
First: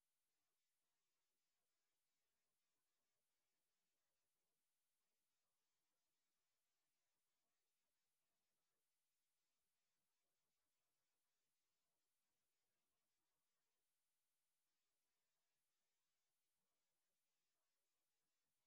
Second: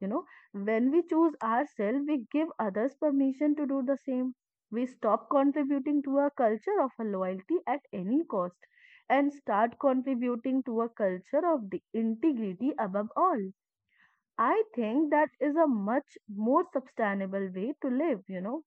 Speaker 2: you know. When we choose ourselves we give others permission to do the same. We stop contributing to a culture of a loyalty at any cost and start contributing to a culture of the integrity above all. I think that is a much more sustainable way to live, you know.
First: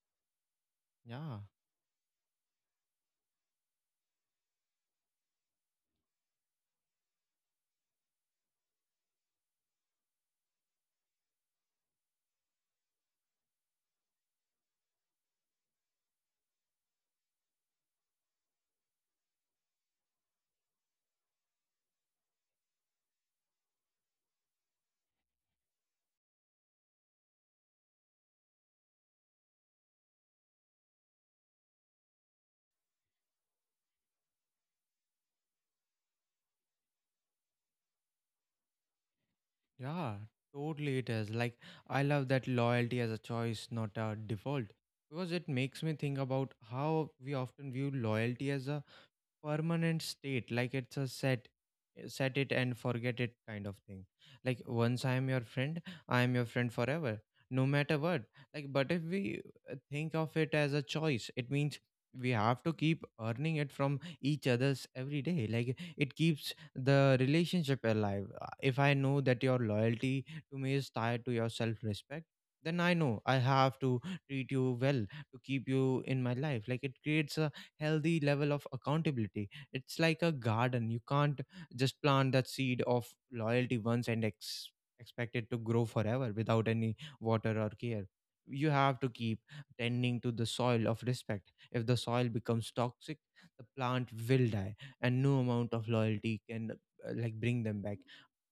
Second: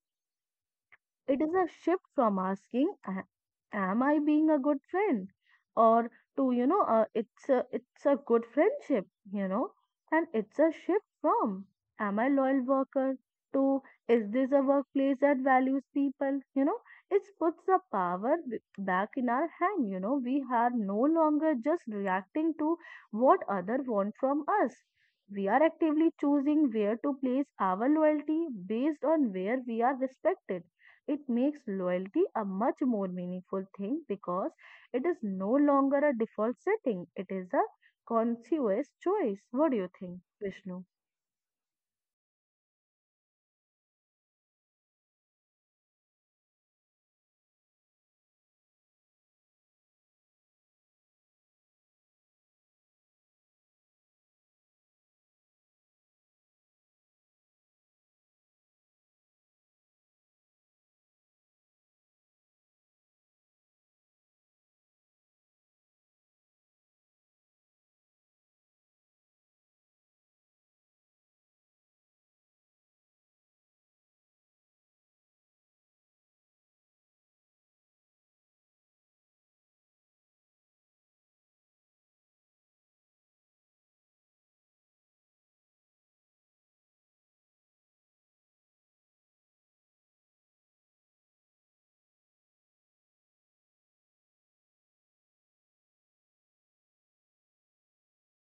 Speaker 2: It
Speaker 1: yeah.
Speaker 2: is a shift from asking, "A- Am I being a good friend?" or to you know, it's a good friendship," you know, and it's a shift from "Am I loyal worker?" to "Is this a workplace that values people?" You know, it puts the power back in our hand. You know, we are no longer just reacting to what other want from us. We are actively choosing where to place our loyalty based on where we are respected. It makes loyalty a much more meaningful thing because it is no longer a default setting, it is a conscious choice. What do you
Speaker 1: Yeah,
Speaker 2: think, Vishnu?
Speaker 1: totally it is. Like, I love that loyalty as a choice, not a default, because it makes me think about how we often view loyalty as a permanent state. Like it's a set it and forget it kind of thing. Like once I am your friend, I am your friend forever, no matter what. But if we think of it as a choice, it means we have to keep earning it from each other's every day. Like it keeps the relationship alive. If I know that your loyalty to me is tied to your self respect, then I know I have to treat you well to keep you in my life. Like it creates a healthy level of accountability. It's like a garden. You can't just plant that seed of loyalty once and expect it to grow forever without any water or care. You have to keep tending to the soil of respect. If the soil becomes toxic, the plant will die, and no amount of loyalty can bring them back.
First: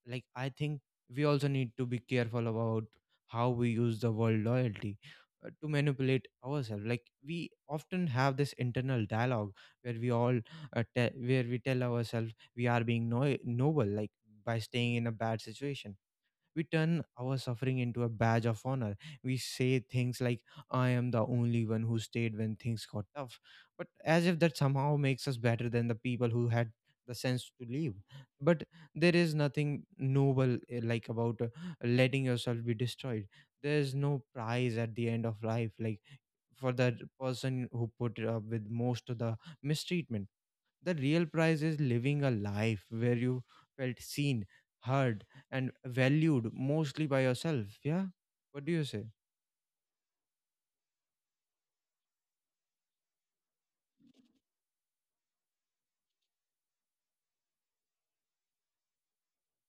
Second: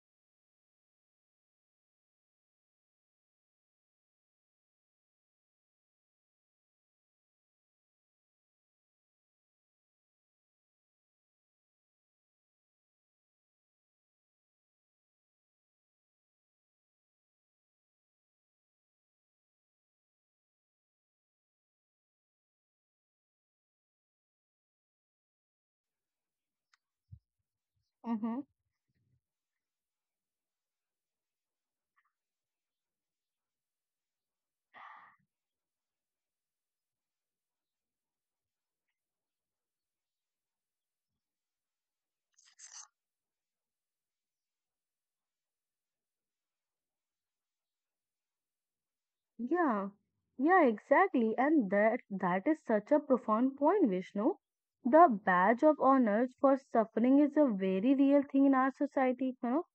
Speaker 1: I think we also need to be careful about how we use the word loyalty to manipulate ourselves. Like we often have this internal dialogue where we where we tell ourselves we are being noble by staying in a bad situation. We turn our suffering into a badge of honor. We say things like, I am the only one who stayed when things got tough, but as if that somehow makes us better than the people who had the sense to leave.
Speaker 2: Mm-hmm.
Speaker 1: But there is nothing noble about letting yourself be destroyed. There is no prize at the end of life, for the person who put up with most of the mistreatment. The real prize is living a life where you felt seen, heard, and valued mostly by yourself. Yeah. What do you say?
Speaker 2: Yeah, yeah, exactly. And that is such a profound point, Vishnu. The badge of honor for suffering is a very real thing in our society, you know.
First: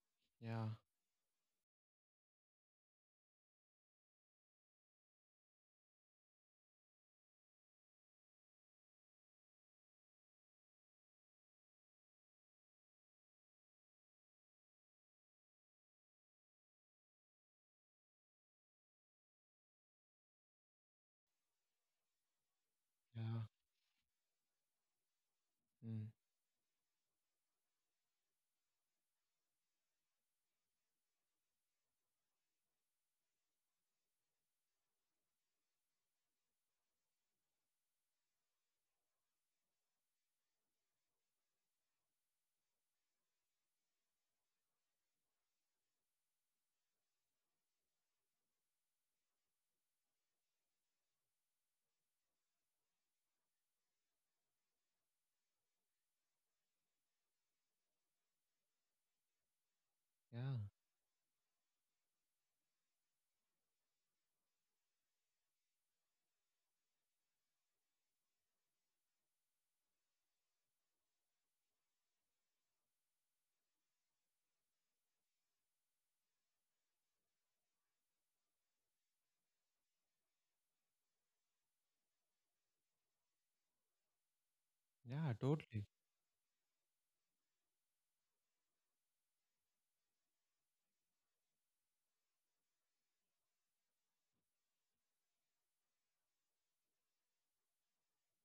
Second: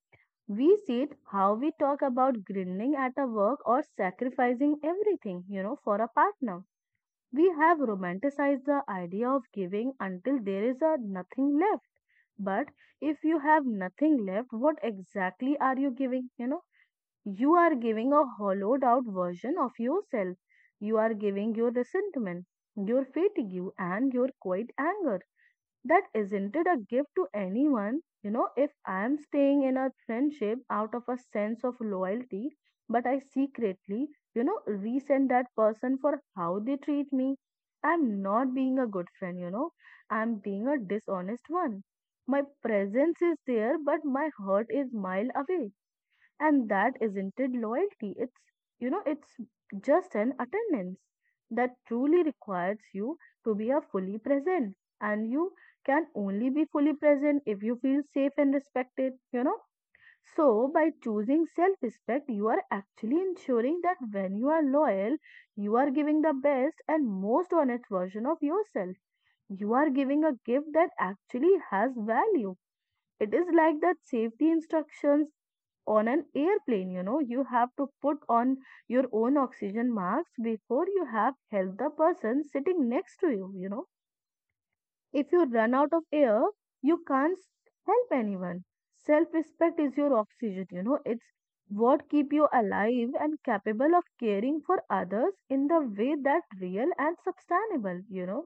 Speaker 1: Yeah,
Speaker 2: We see it how we talk about grinding at a work or sacrificing everything, you know, for a partner. We have romanticized the idea of giving until there is a nothing left. But if you have nothing left, what exactly are you giving? You know, you are giving a hollowed out version of yourself. You are giving your resentment, your
Speaker 1: yeah,
Speaker 2: fatigue, and your quiet anger that
Speaker 1: mm,
Speaker 2: isn't it a gift to anyone, you know. If I am staying in a friendship out of a sense of loyalty but I secretly, you know, resent that person for how they treat me, I'm not being a good friend, you know, I'm being a dishonest one. My presence is there but my heart is mile away, and that isn't it loyalty, it's, you know, it's just an attendance that truly requires you to be a fully present. And you can only be fully present if you feel safe and respected, you know.
Speaker 1: yeah,
Speaker 2: So by choosing self respect you are actually ensuring that when you are loyal you are giving the best and most honest version of yourself. You are giving a gift that actually has value. It is like that safety instructions on an airplane, you know, you have to put on your own oxygen mask before you have helped the person sitting next to you, you know. If
Speaker 1: yeah,
Speaker 2: you run
Speaker 1: totally.
Speaker 2: out of air you can't help anyone. Self respect is your oxygen, you know, it's what keep you alive and capable of caring for others in the way that real and sustainable, you know.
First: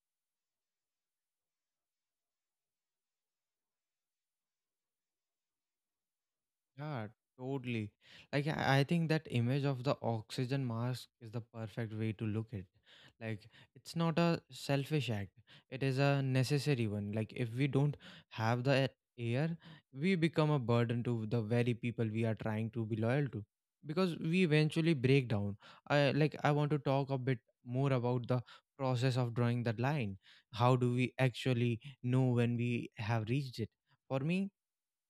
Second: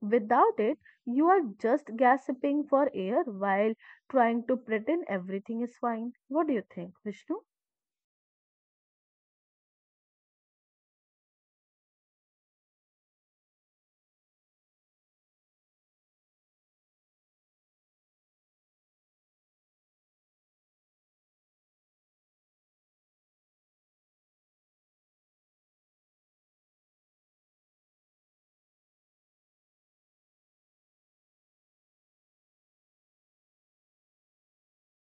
Speaker 2: Without it you are just gasping for air while trying to pretend everything is fine. What do you think,
Speaker 1: Yeah,
Speaker 2: Vishnu?
Speaker 1: totally. Like I think that image of the oxygen mask is the perfect way to look at. Like it's not a selfish act. It is a necessary one. Like if we don't have the air, we become a burden to the very people we are trying to be loyal to because we eventually break down. I want to talk a bit more about the process of drawing that line. How do we actually know when we have reached it? For me,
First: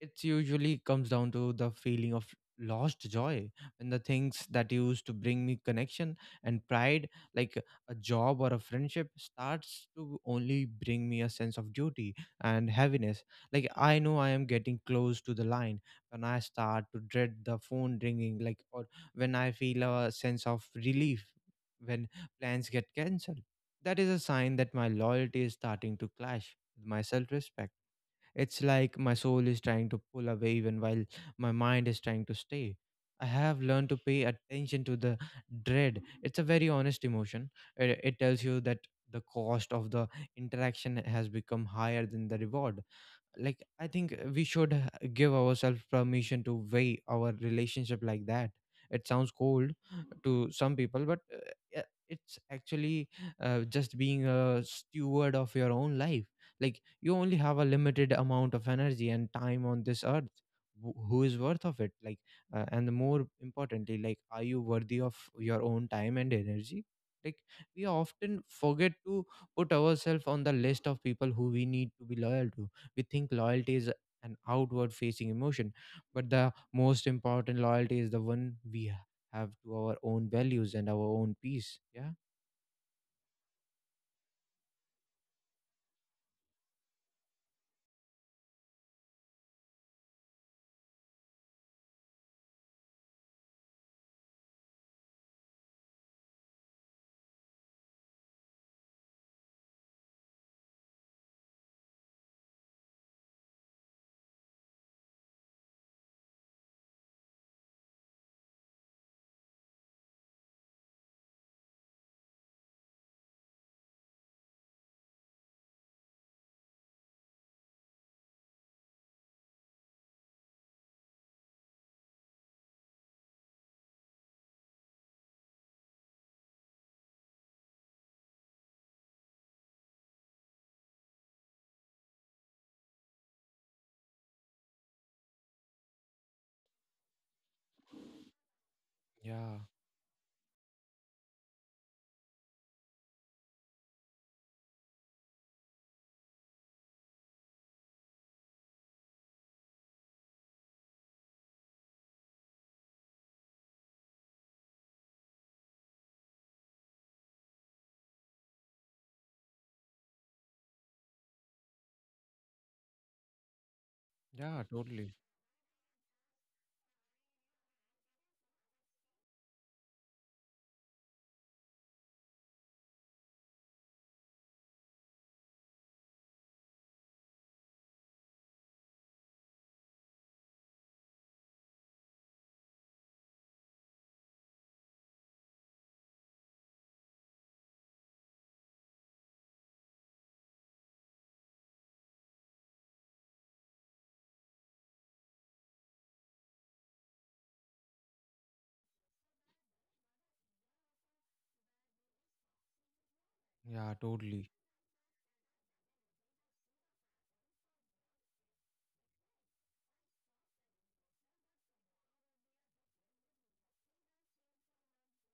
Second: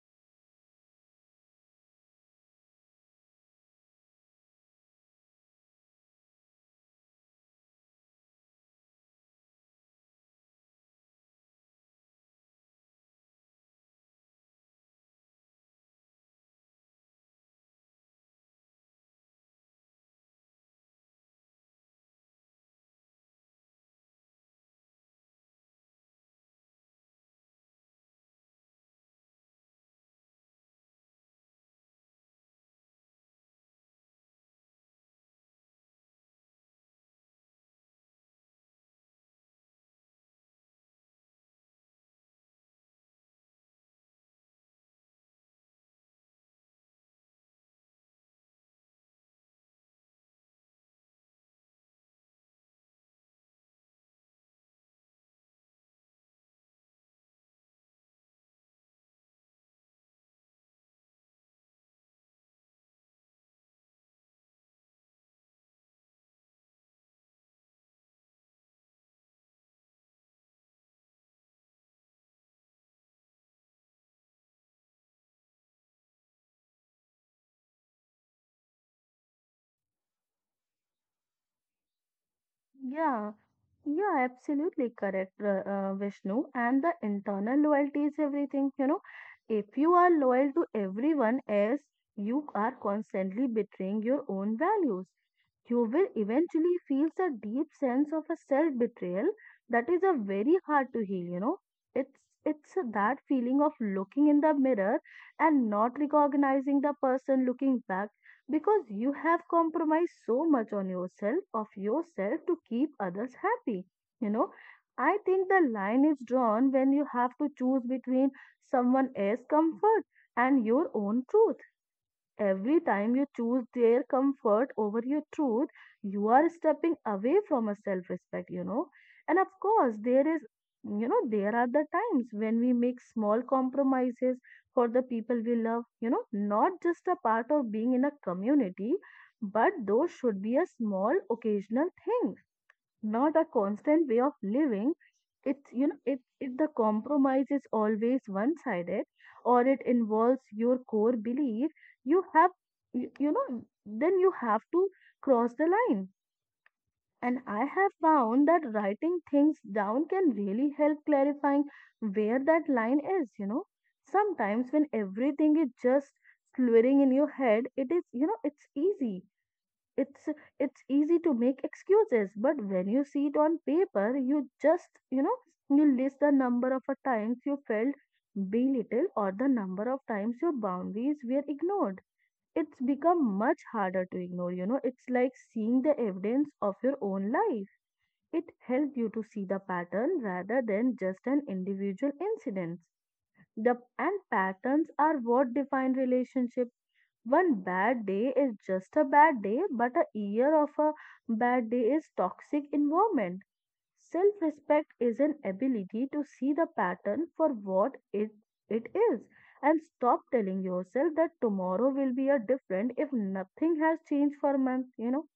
Speaker 1: it usually comes down to the feeling of lost joy when the things that used to bring me connection and pride, like a job or a friendship, starts to only bring me a sense of duty and heaviness. Like I know I am getting close to the line when I start to dread the phone ringing, like, or when I feel a sense of relief when plans get cancelled. That is a sign that my loyalty is starting to clash with my self respect. It's like my soul is trying to pull away even while my mind is trying to stay. I have learned to pay attention to the dread. It's a very honest emotion. It tells you that the cost of the interaction has become higher than the reward. Like I think we should give ourselves permission to weigh our relationship like that. It sounds cold to some people, but yeah, it's actually just being a steward of your own life. Like you only have a limited amount of energy and time on this earth. Who is worth of it? Like and more importantly, like, are you worthy of your own time and energy? Like we often forget to put ourselves on the list of people who we need to be loyal to. We think loyalty is an outward facing emotion, but the most important loyalty is the one we have to our own values and our own peace. Yeah.
Speaker 2: Yeah, yeah, absolutely correct, Vishnu. And the internal loyalty is everything. You know, if you are loyal to everyone else, you are constantly betraying your own values. You will eventually feel a deep sense of a self betrayal that is a very hard to heal. You know, it's it's that feeling of looking in the mirror and not recognizing the person looking back because you have compromised so much on yourself of yourself to keep others happy, you know. I think the line is drawn when you have to choose between someone else's comfort and your own truth. Every time you choose their comfort over your truth, you are stepping away from a self respect, you know. And of course, there is, there are the times when we make small compromises for the people we love, you know, not just a part of being in a community,
Speaker 1: Yeah,
Speaker 2: but those should be a small occasional thing, not a constant way of living. It's, you know, it the compromise is always one sided or it involves your core belief. you have you know, then you have to cross the line. And I have found that writing things down can really help clarifying where that line is, you know.
Speaker 1: yeah,
Speaker 2: Sometimes when
Speaker 1: totally.
Speaker 2: everything is just slurring in your head, it is, you know, it's it's easy to make excuses, but when you see it on paper, you just, you know, you list the number of a times you felt belittled or the number of times your boundaries were ignored. It's become much harder to ignore, you know. It's like seeing the evidence of your own life. It helps you to see the pattern rather than just an individual incident. The And patterns are what define relationship. One bad day is just a bad day, but a year of a bad day is toxic environment.
Speaker 1: Yeah, totally.
Speaker 2: Self-respect is an ability to see the pattern for what it is, and stop telling yourself that tomorrow will be a different if nothing has changed for a month, you know.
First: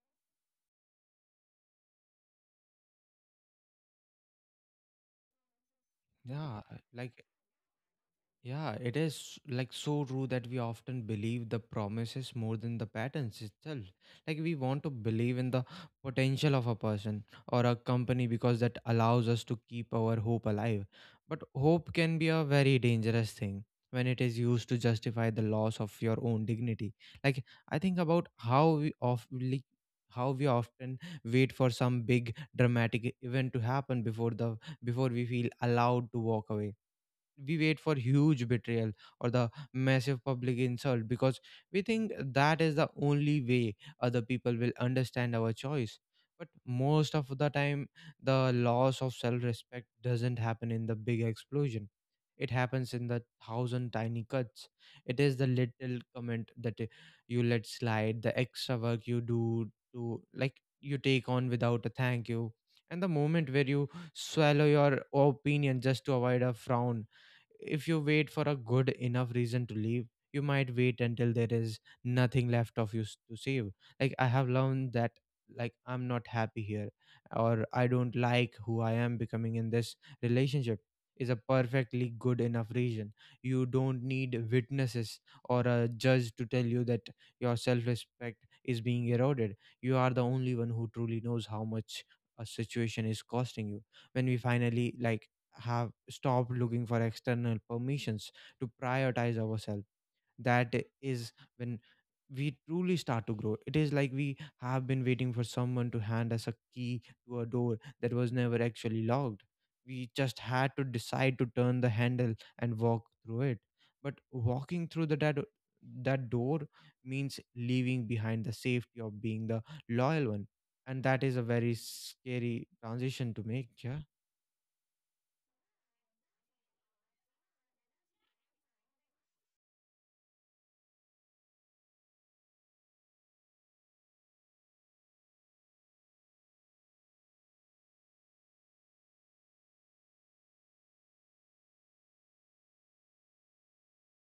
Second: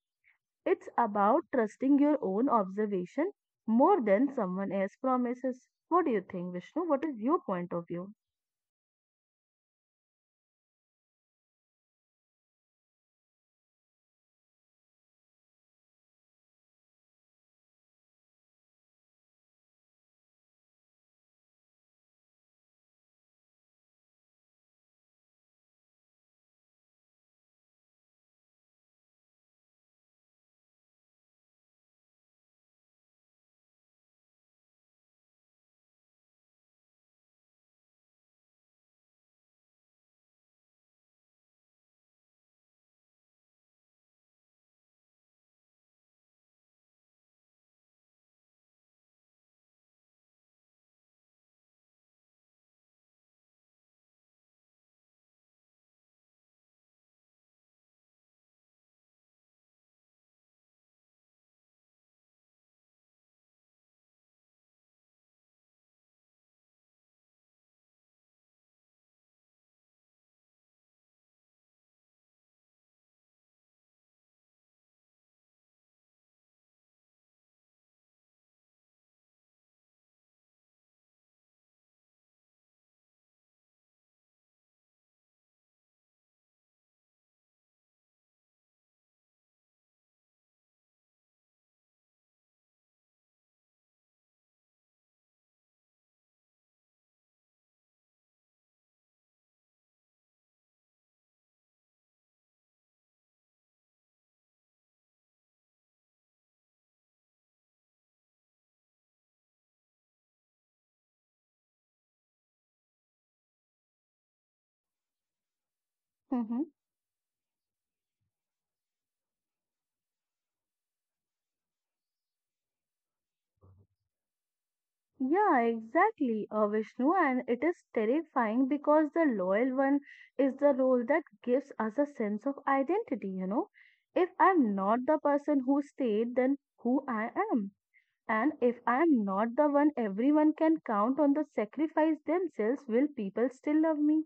Speaker 2: It's about trusting your own observation more than someone else's promises. What do you think,
Speaker 1: Yeah,
Speaker 2: Vishnu? What is
Speaker 1: like,
Speaker 2: your point of view?
Speaker 1: yeah, it is like so true that we often believe the promises more than the patterns itself. Like we want to believe in the potential of a person or a company because that allows us to keep our hope alive. But hope can be a very dangerous thing when it is used to justify the loss of your own dignity. Like I think about how we of like, How we often wait for some big dramatic event to happen before the before we feel allowed to walk away. We wait for huge betrayal or the massive public insult because we think that is the only way other people will understand our choice. But most of the time, the loss of self respect doesn't happen in the big explosion. It happens in the thousand tiny cuts. It is the little comment that you let slide, the extra work you do to, like, you take on without a thank you, and the moment where you swallow your opinion just to avoid a frown. If you wait for a good enough reason to leave, you might wait until there is nothing left of you to save. Like I have learned that, like, I'm not happy here, or I don't like who I am becoming in this relationship is a perfectly good enough reason. You don't need witnesses or a judge to tell you that your self-respect is being eroded. You are the only one who truly knows how much a situation is costing you. When we finally, like, have stopped looking for external permissions to prioritize ourselves, that is when we truly start to grow. It is like we have been waiting for someone to hand us a key to a door that was never actually locked. We just had to decide to turn the handle and walk through it. But walking through that door means leaving behind the safety of being the loyal one. And that is a very scary transition to make. Yeah.
Speaker 2: Yeah, exactly, Vishnu, and it is terrifying because the loyal one is the role that gives us a sense of identity, you know. If I'm not the person who stayed, then who I am. And if I'm not the one everyone can count on the sacrifice themselves, will people still love me?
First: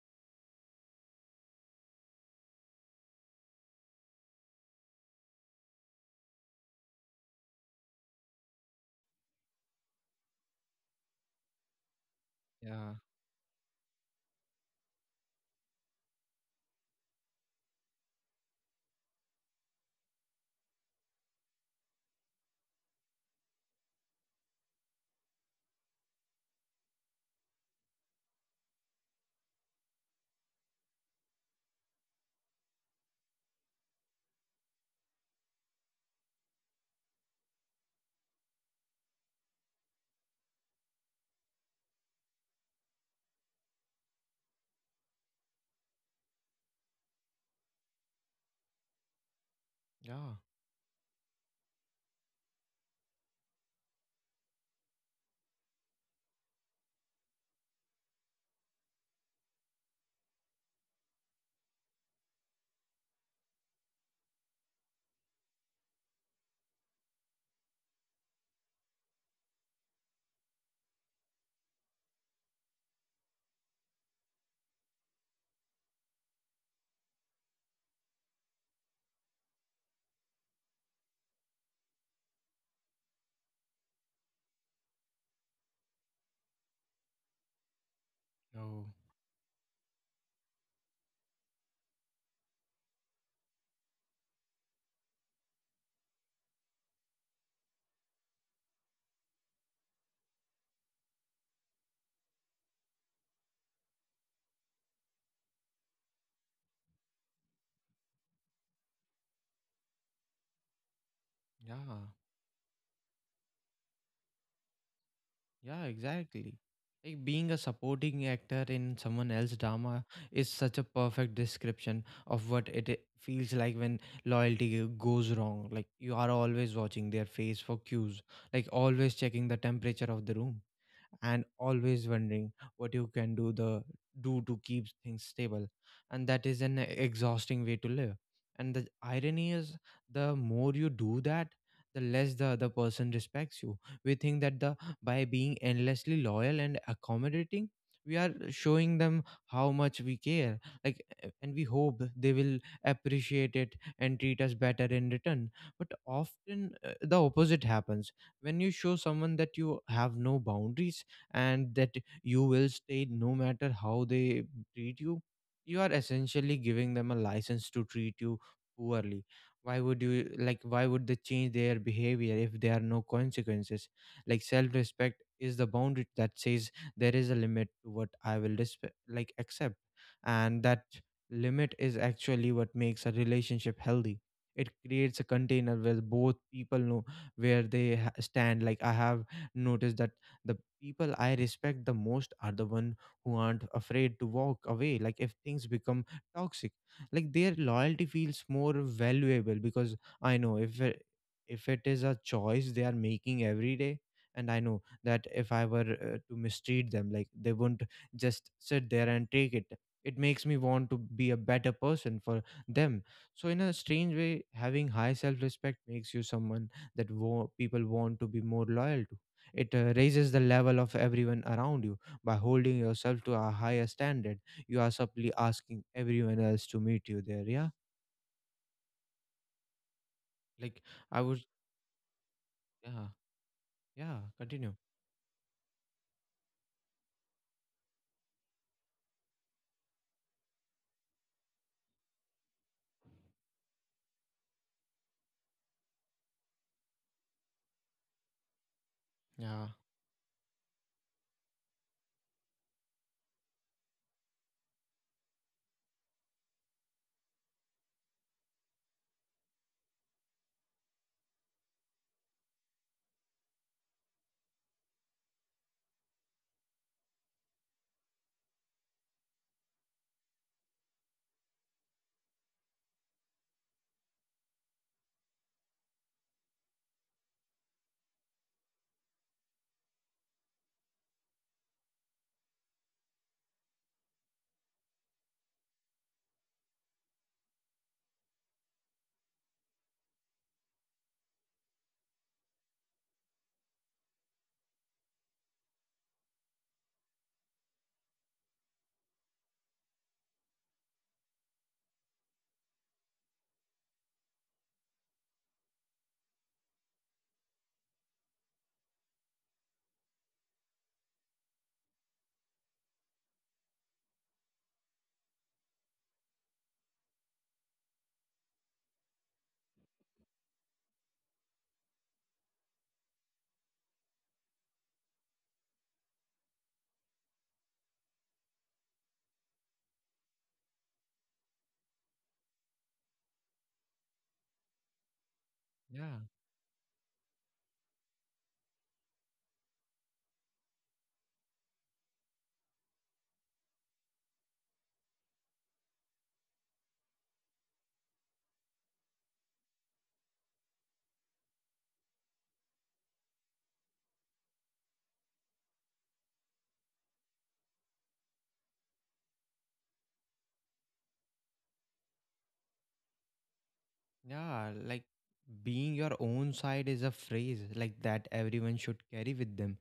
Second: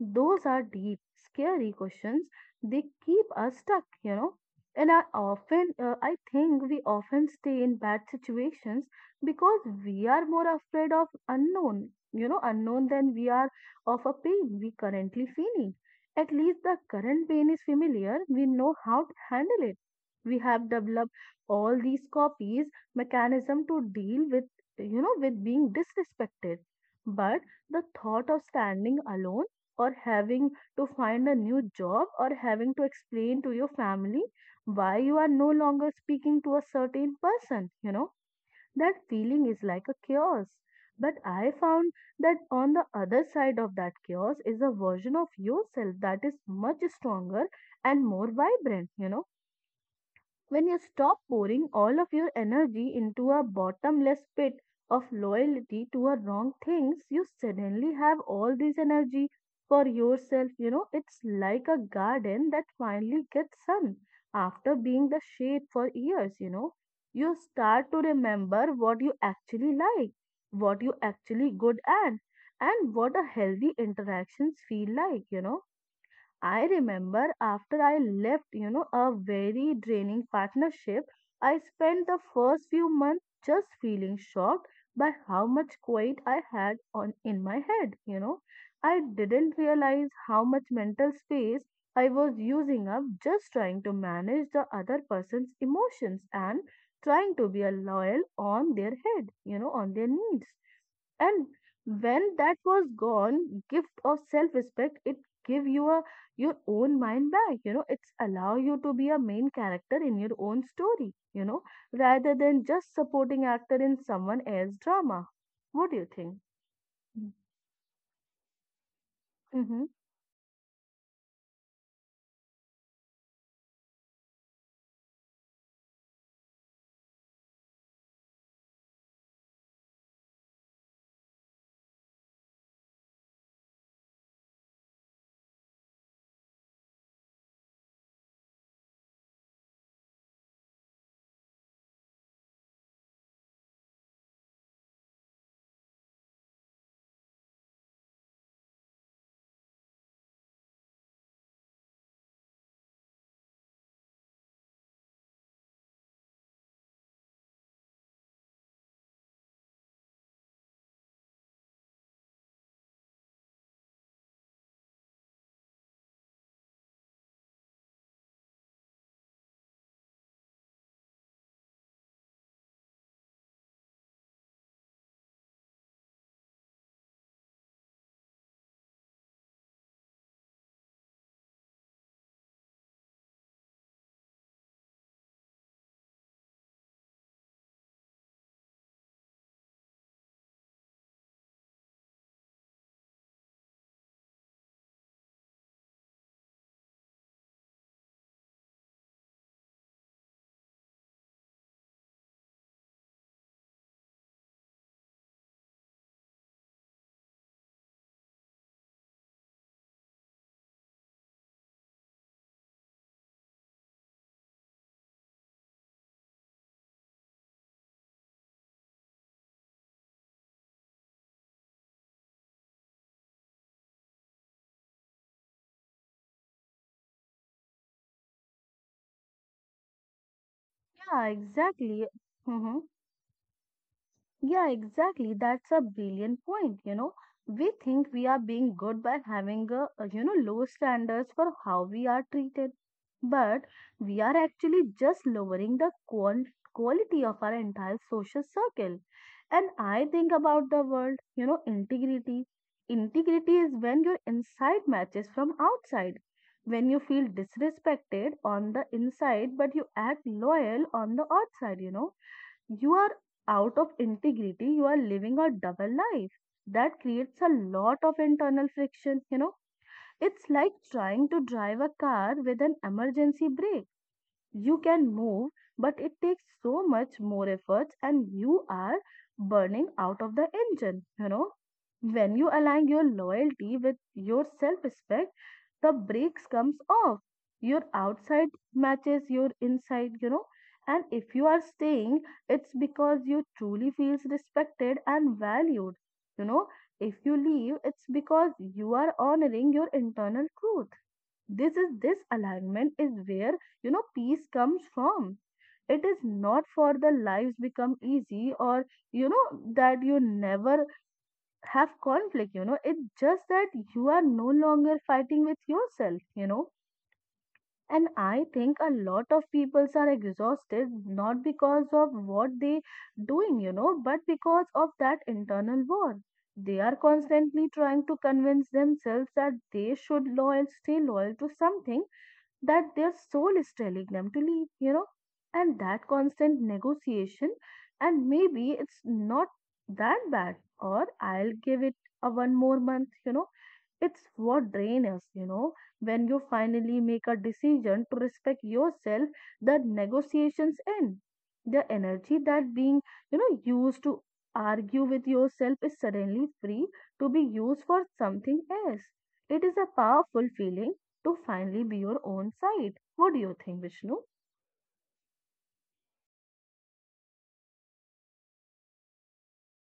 Speaker 2: Those are deep, scary questions. They keep us stuck, you know. And I think we often stay in bad situations because we are more afraid of unknown, you know, unknown
Speaker 1: Yeah.
Speaker 2: than we are of a pain we currently feeling. At least the current pain is familiar. We know how to handle it. We have developed all these copies mechanism to deal with, you know, with being disrespected. But the thought of standing alone or having to find a new job or having to explain to your family why you are no longer speaking to a certain person, you know, that feeling is like a chaos. But I found that on the other side of that chaos is a version of yourself that is much stronger and more vibrant, you know.
Speaker 1: Yeah.
Speaker 2: When you stop pouring all of your energy into a bottomless pit of loyalty to a wrong things, you suddenly have all this energy for yourself. You know, it's like a garden that finally gets sun after being the shade for years, you know. You start to remember what you actually like, what you actually good at, and what a healthy interactions feel like, you know. I remember after I left, you know, a very draining partnership, I spent the first few months just feeling shocked by how much quiet I had on in my head, you know.
Speaker 1: Oh,
Speaker 2: I didn't realize how much mental space I was using up just trying to manage the other person's emotions and trying to be a loyal on their head, you know, on their needs. And when that was gone, gift of self respect it give you a your own mind back, you know. It's allow you to be a main character in your own story, you know,
Speaker 1: yeah,
Speaker 2: rather than just supporting actor in someone else's drama.
Speaker 1: yeah,
Speaker 2: What do you think?
Speaker 1: exactly. Like
Speaker 2: Mm.
Speaker 1: being a supporting actor in someone else's
Speaker 2: Hmm.
Speaker 1: drama is such a perfect description of what it feels like when loyalty goes wrong. Like you are always watching their face for cues, like always checking the temperature of the room, and always wondering what you can do the do to keep things stable. And that is an exhausting way to live. And the irony is, the more you do that, the less the other person respects you. We think that the by being endlessly loyal and accommodating, we are showing them how much we care, like, and we hope they will appreciate it and treat us better in return. But often, the opposite happens. When you show someone that you have no boundaries and that you will stay no matter how they treat you, you are essentially giving them a license to treat you poorly. Why would you, like, why would they change their behavior if there are no consequences? Like self respect is the boundary that says there is a limit to what I will like accept. And that limit is actually what makes a relationship healthy. It creates a container where both people know where they stand. Like I have noticed that the people I respect the most are the one who aren't afraid to walk away, like, if things become toxic. Like their loyalty feels more valuable because I know if it is a choice they are making every day. And I know that if I were to mistreat them, like, they wouldn't just sit there and take it. It makes me want to be a better person for them. So in a strange way, having high self respect makes you someone that people want to be more loyal to. It raises the level of everyone around you by holding yourself to a higher standard. You are simply asking everyone else to meet you there. Yeah, like, I
Speaker 2: Yeah,
Speaker 1: would.
Speaker 2: exactly. Mm-hmm.
Speaker 1: Yeah, yeah.
Speaker 2: Yeah,
Speaker 1: Continue.
Speaker 2: exactly. That's a brilliant point. You know, we think we are being good by having you know, low standards for how we are treated, but we are actually just lowering the quality of our entire social circle.
Speaker 1: Yeah.
Speaker 2: And I think about the world, you know, integrity. Integrity is when your inside matches from outside. When you feel disrespected on the inside, but you act loyal on the outside, you know, you are out of integrity. You are living a double life that creates a lot of internal friction, you know. It's like trying to drive a car with an emergency brake. You can move, but it takes so much more efforts and you are burning out of the engine, you know. When you align your loyalty with your self respect, the brakes comes off. Your outside matches your inside, you know. And if you are staying, it's because you truly feels respected and valued. You know, if you leave, it's because you are honoring your internal truth. This is this alignment is where, you know, peace comes from. It is not for the lives become easy or, you know, that you never have conflict, you know. It's just that you are no longer fighting with yourself, you know. And I think a lot of people are exhausted not because of what they doing, you know, but because of that internal war. They are constantly trying to convince themselves that they should loyal stay loyal to something that their soul is telling them to leave, you know, and that
Speaker 1: Yeah.
Speaker 2: constant negotiation. And maybe it's not that bad, or I'll give it a one more month, you know. It's what drain us, you know. When you finally make a decision to respect yourself, the negotiations end. The energy that being, you know, used to argue with yourself is suddenly free to be used for something else. It is a powerful feeling to finally be your own side. What do you think, Vishnu?
Speaker 1: Yeah, like being your own side is a phrase like that everyone should carry with them.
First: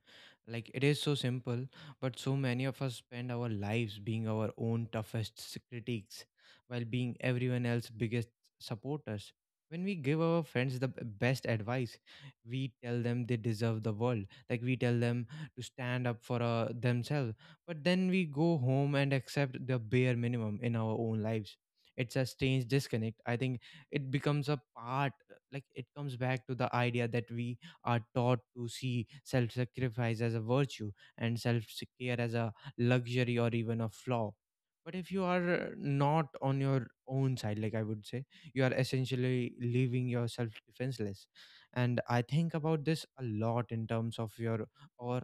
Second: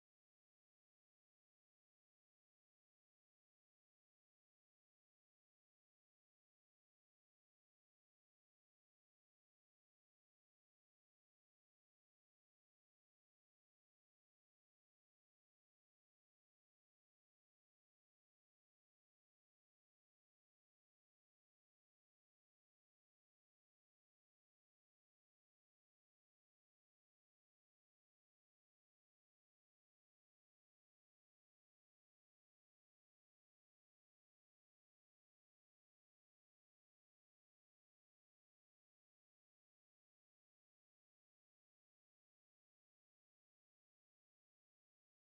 Speaker 1: Like it is so simple, but so many of us spend our lives being our own toughest critics while being everyone else's biggest supporters. When we give our friends the best advice, we tell them they deserve the world. Like we tell them to stand up for themselves. But then we go home and accept the bare minimum in our own lives. It's a strange disconnect. I think it becomes a part, like it comes back to the idea that we are taught to see self sacrifice as a virtue and self care as a luxury or even a flaw. But if you are not on your own side, like I would say, you are essentially leaving yourself defenseless. And I think about this a lot in terms of your, or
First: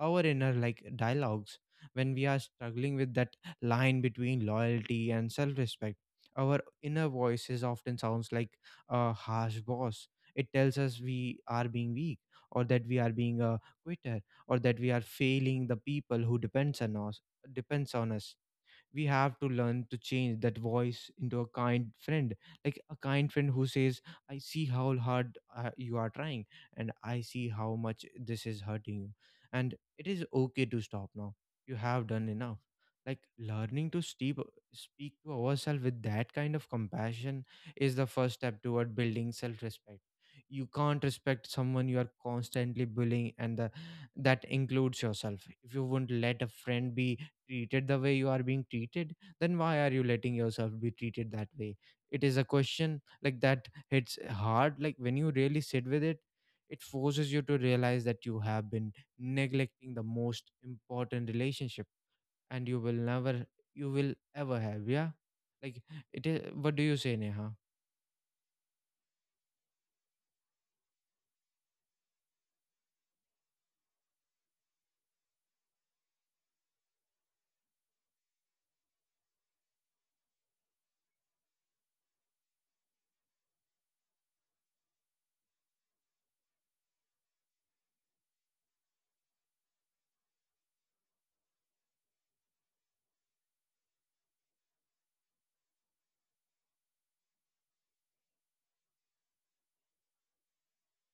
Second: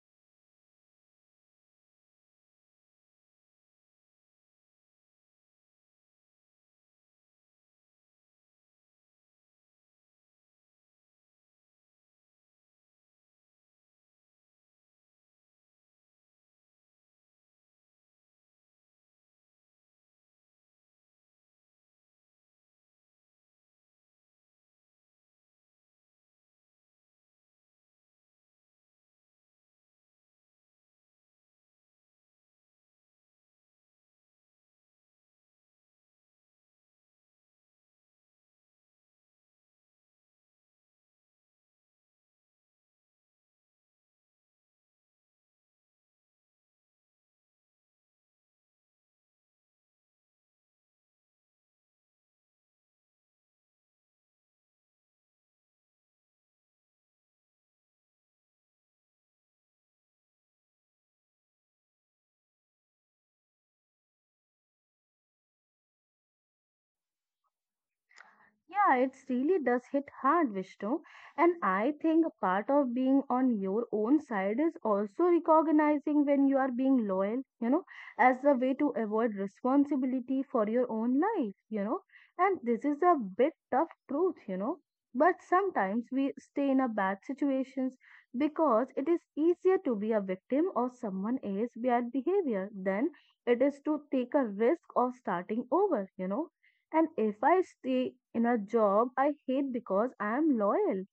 Speaker 1: our inner, like, dialogues. When we are struggling with that line between loyalty and self-respect, our inner voices often sounds like a harsh boss. It tells us we are being weak, or that we are being a quitter, or that we are failing the people who depends on us. We have to learn to change that voice into a kind friend. Like a kind friend who says, I see how hard you are trying, and I see how much this is hurting you, and it is okay to stop now. You have done enough. Like learning to speak to ourselves with that kind of compassion is the first step toward building self-respect. You can't respect someone you are constantly bullying, and that includes yourself. If you wouldn't let a friend be treated the way you are being treated, then why are you letting yourself be treated that way? It is a question like that hits hard, like when you really sit with it, it forces you to realize that you have been neglecting the most important relationship, and you will never, you will ever have. Yeah. Like, it is, what do you say, Neha?
Speaker 2: Yeah, it really does hit hard, Vishnu. And I think a part of being on your own side is also recognizing when you are being loyal, you know, as a way to avoid responsibility for your own life, you know. And this is a bit tough truth, you know. But sometimes we stay in a bad situations because it is easier to be a victim of someone else's bad behavior than it is to take a risk of starting over, you know. And if I stay in a job I hate because I am loyal,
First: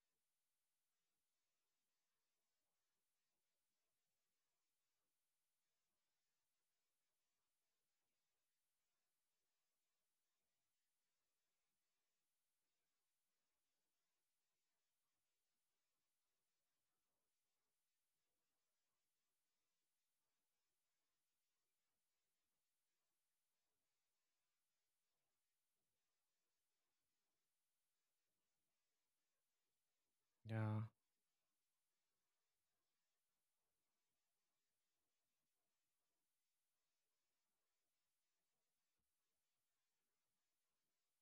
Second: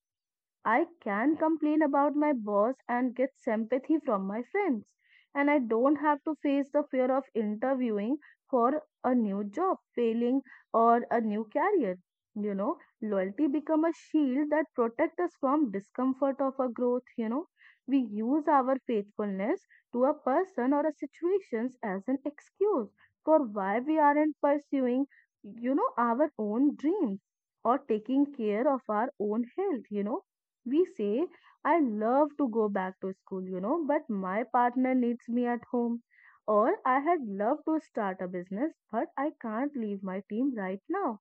Speaker 2: I can complain about my boss and get sympathy from my friends. And I don't have to face the fear of interviewing for a new job, failing, or a new career. You know, loyalty become a shield that protect us from discomfort of our growth, you know. We use our faithfulness to a person or a situations as an excuse for why we aren't pursuing, you know, our own dreams or taking care of our own health, you know.
Speaker 1: Yeah,
Speaker 2: We say, I love to go back to school, you know, but my partner needs me at home. Or I had loved to start a business, but I can't leave my team right now.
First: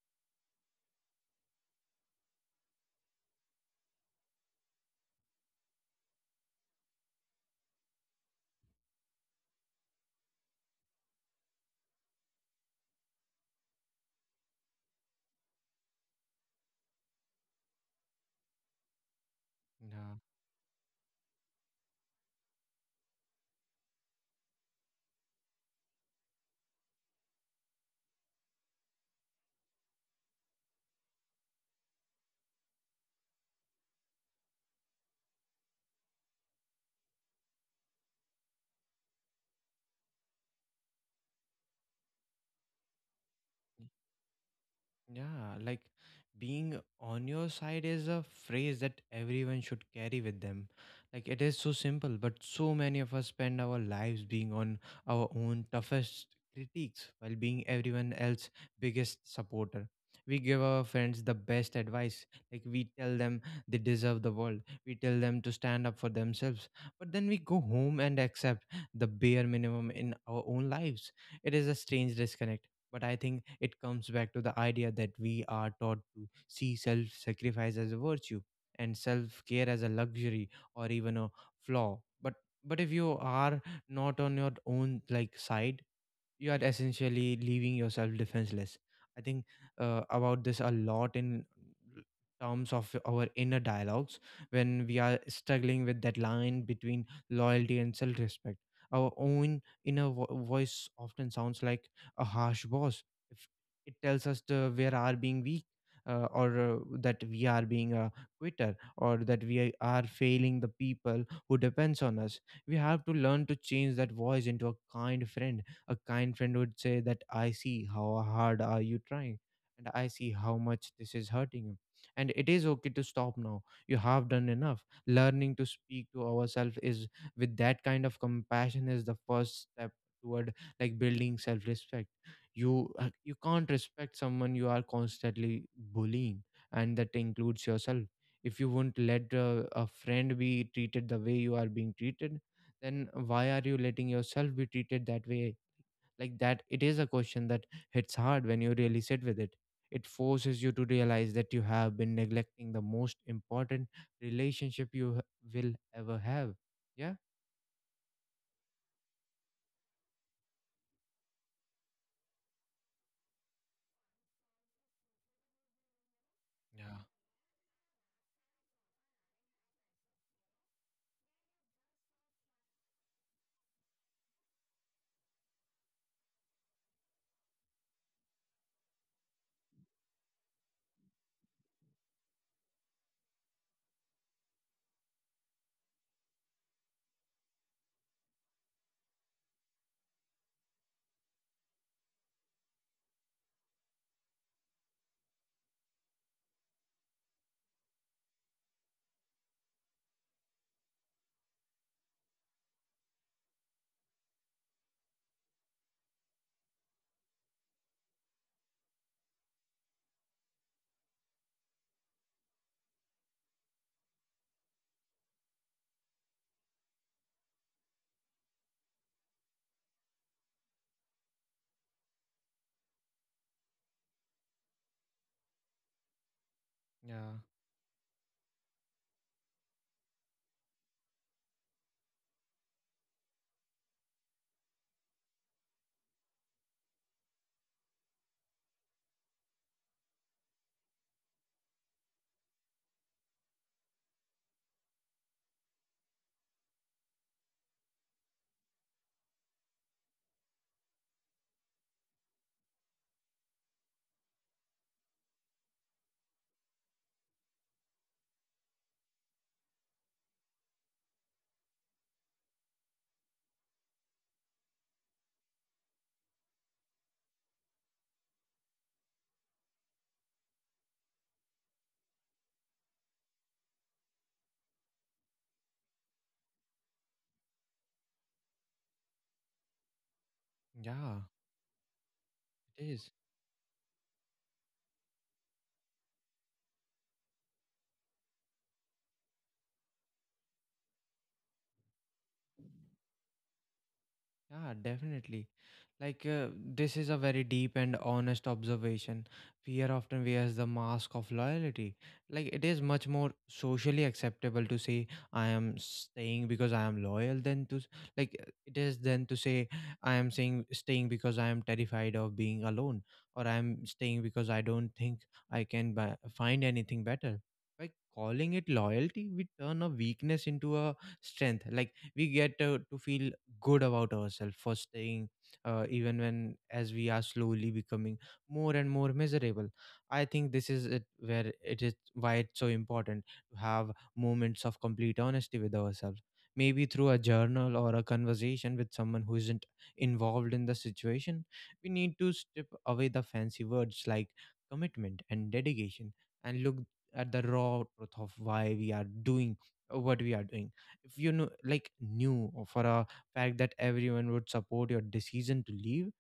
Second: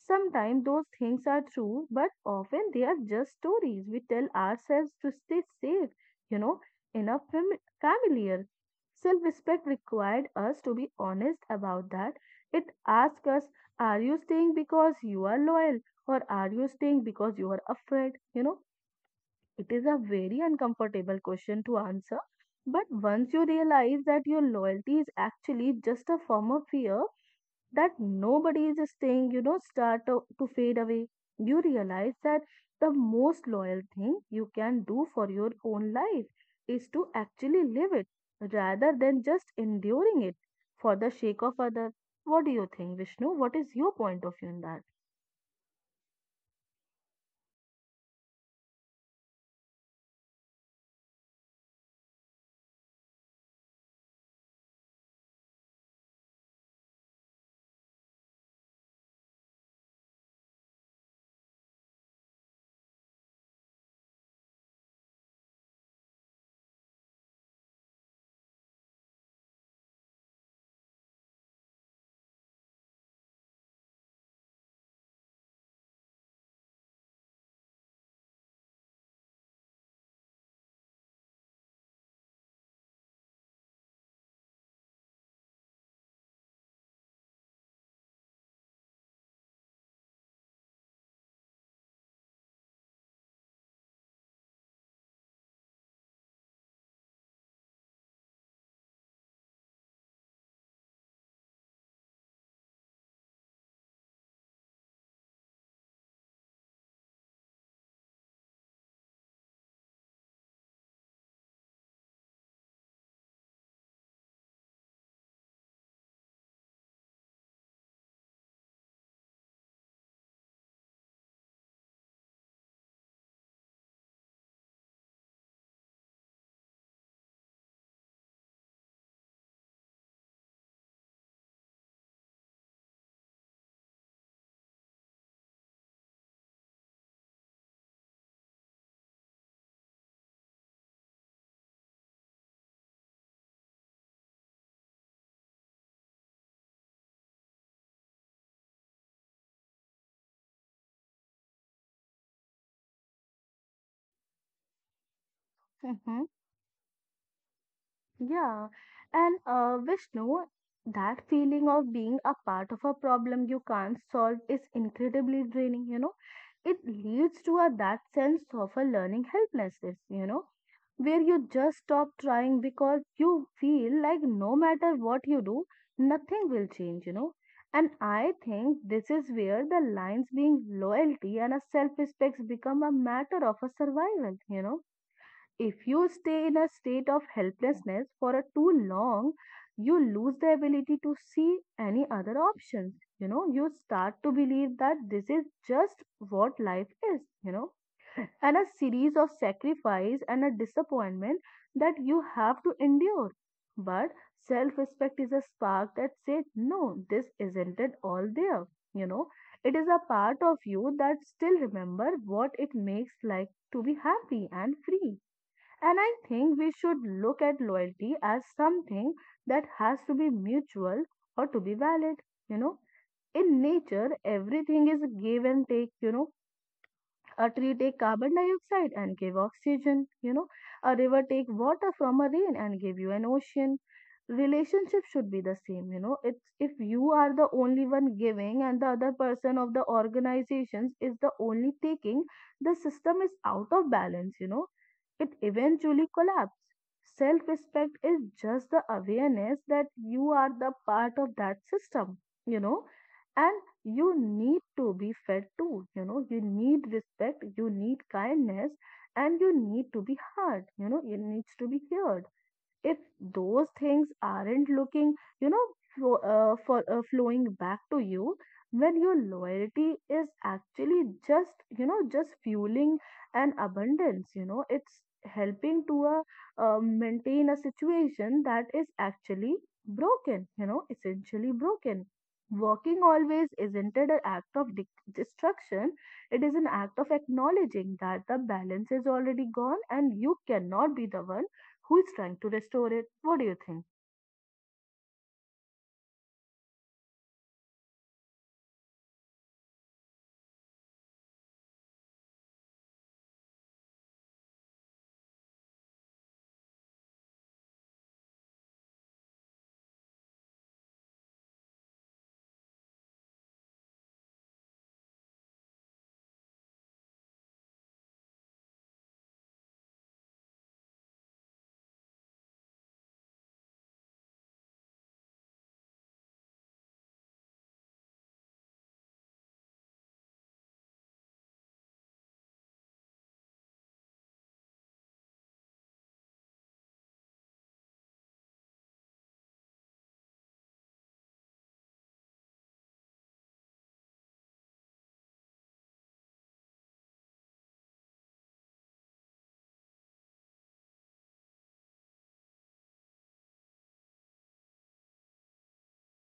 Speaker 2: Sometimes those things are true, but often they are just stories we tell ourselves to stay safe, you know, in a familiar. Self respect required us to be honest about that. It asks us, are you staying because you are loyal, or are you staying because you are afraid? You know, it is a
Speaker 1: yeah.
Speaker 2: very uncomfortable question to answer, but once you realize that your loyalty is actually just a form of fear that nobody is staying, you know, start to fade away, you realize that the most loyal thing you can do for your own life is to actually live it rather than just enduring it for the sake of others. What do you think, Vishnu? What is your point of view in that?
Speaker 1: Yeah, like being on your side is a phrase that everyone should carry with them. Like it is so simple, but so many of us spend our lives being on our own toughest critiques while being everyone else's biggest supporter. We give our friends the best advice. Like we tell them they deserve the world. We tell them to stand up for themselves. But then we go home and accept the bare minimum in our own lives. It is a strange disconnect, but I think it comes back to the idea that we are taught to see self sacrifice as a virtue and self care as a luxury or even a flaw. But if you are not on your own, like, side, you are essentially leaving yourself defenseless. I think about this a lot in terms of our inner dialogues when we are struggling with that line between loyalty and self-respect. Our own inner voice often sounds like a harsh boss. If it tells us the we are being weak, or that we are being a quitter, or that we are failing the people who depends on us, we have to learn to change that voice into a kind friend. A kind friend would say that I see how hard are you trying, and I see how much this is hurting you. And it is okay to stop now. You have done enough. Learning to speak to ourselves is with that kind of compassion is the first step toward, like, building self-respect. You you can't respect someone you are constantly bullying, and that includes yourself. If you wouldn't let a friend be treated the way you are being treated, then why are you letting yourself be treated that way? Like, that it is a question that hits hard when you really sit with it. It forces you to realize that you have been neglecting the most important relationship will ever have. Yeah.
Speaker 2: Yeah, and Vishnu, that feeling of being a part of a problem you can't solve is incredibly draining, you know. It
Speaker 1: Yeah,
Speaker 2: leads to a that sense of a learning helplessness, you know, where you just stop trying because you feel like no matter what you do, nothing will change, you know. And I think this is where the lines being loyalty and a self-respect become a matter of a survival, you know. If you stay in a state of helplessness for a too long, you lose the ability to see any other options, you know. You start to believe that this is just what life is, you know, and a series of sacrifice and a disappointment that you have to endure. But self respect is a spark that says no, this isn't it all there, you know. It is a part of you that still remember what it makes like to be happy and free. And I think we should look at loyalty as something that has to be mutual or to be valid. You know, in nature, everything is give and take,
Speaker 1: yeah,
Speaker 2: a tree take carbon dioxide and give oxygen. A river take water from a rain and give you an ocean. Relationship should be the same. It's if you are the only one giving and the other person of the organizations is the only taking, the system is out of balance. It eventually collapses. Self respect is just the awareness that you are the part of that system, you know and you need to be fed too. You need respect, you need kindness, and you need to be heard. It needs to be heard if those things aren't looking, you know, for flowing back to you, when your loyalty is actually just fueling an abundance, it's helping to maintain a situation that is actually broken,
Speaker 1: yeah,
Speaker 2: essentially broken.
Speaker 1: it
Speaker 2: Working
Speaker 1: is.
Speaker 2: always isn't it an act of destruction? It is an act of acknowledging that the balance is already gone and you cannot be the one who is trying to restore it. What do you think?
Speaker 1: Yeah, definitely. Like, this is a very deep and honest observation. Fear often wears the mask of loyalty. Like, it is much more socially acceptable to say, I am staying because I am loyal, than to, like, it is then to say, I am saying, staying because I am terrified of being alone, or I am staying because I don't think I can buy, find anything better. By calling it loyalty, we turn a weakness into a strength. Like, we get to feel good about ourselves for staying, even when as we are slowly becoming more and more miserable. I think this is it where it is why it's so important to have moments of complete honesty with ourselves, maybe through a journal or a conversation with someone who isn't involved in the situation. We need to strip away the fancy words like commitment and dedication and look at the raw truth of why we are doing what we are doing. If you know, like, knew for a fact that everyone would support your decision to leave,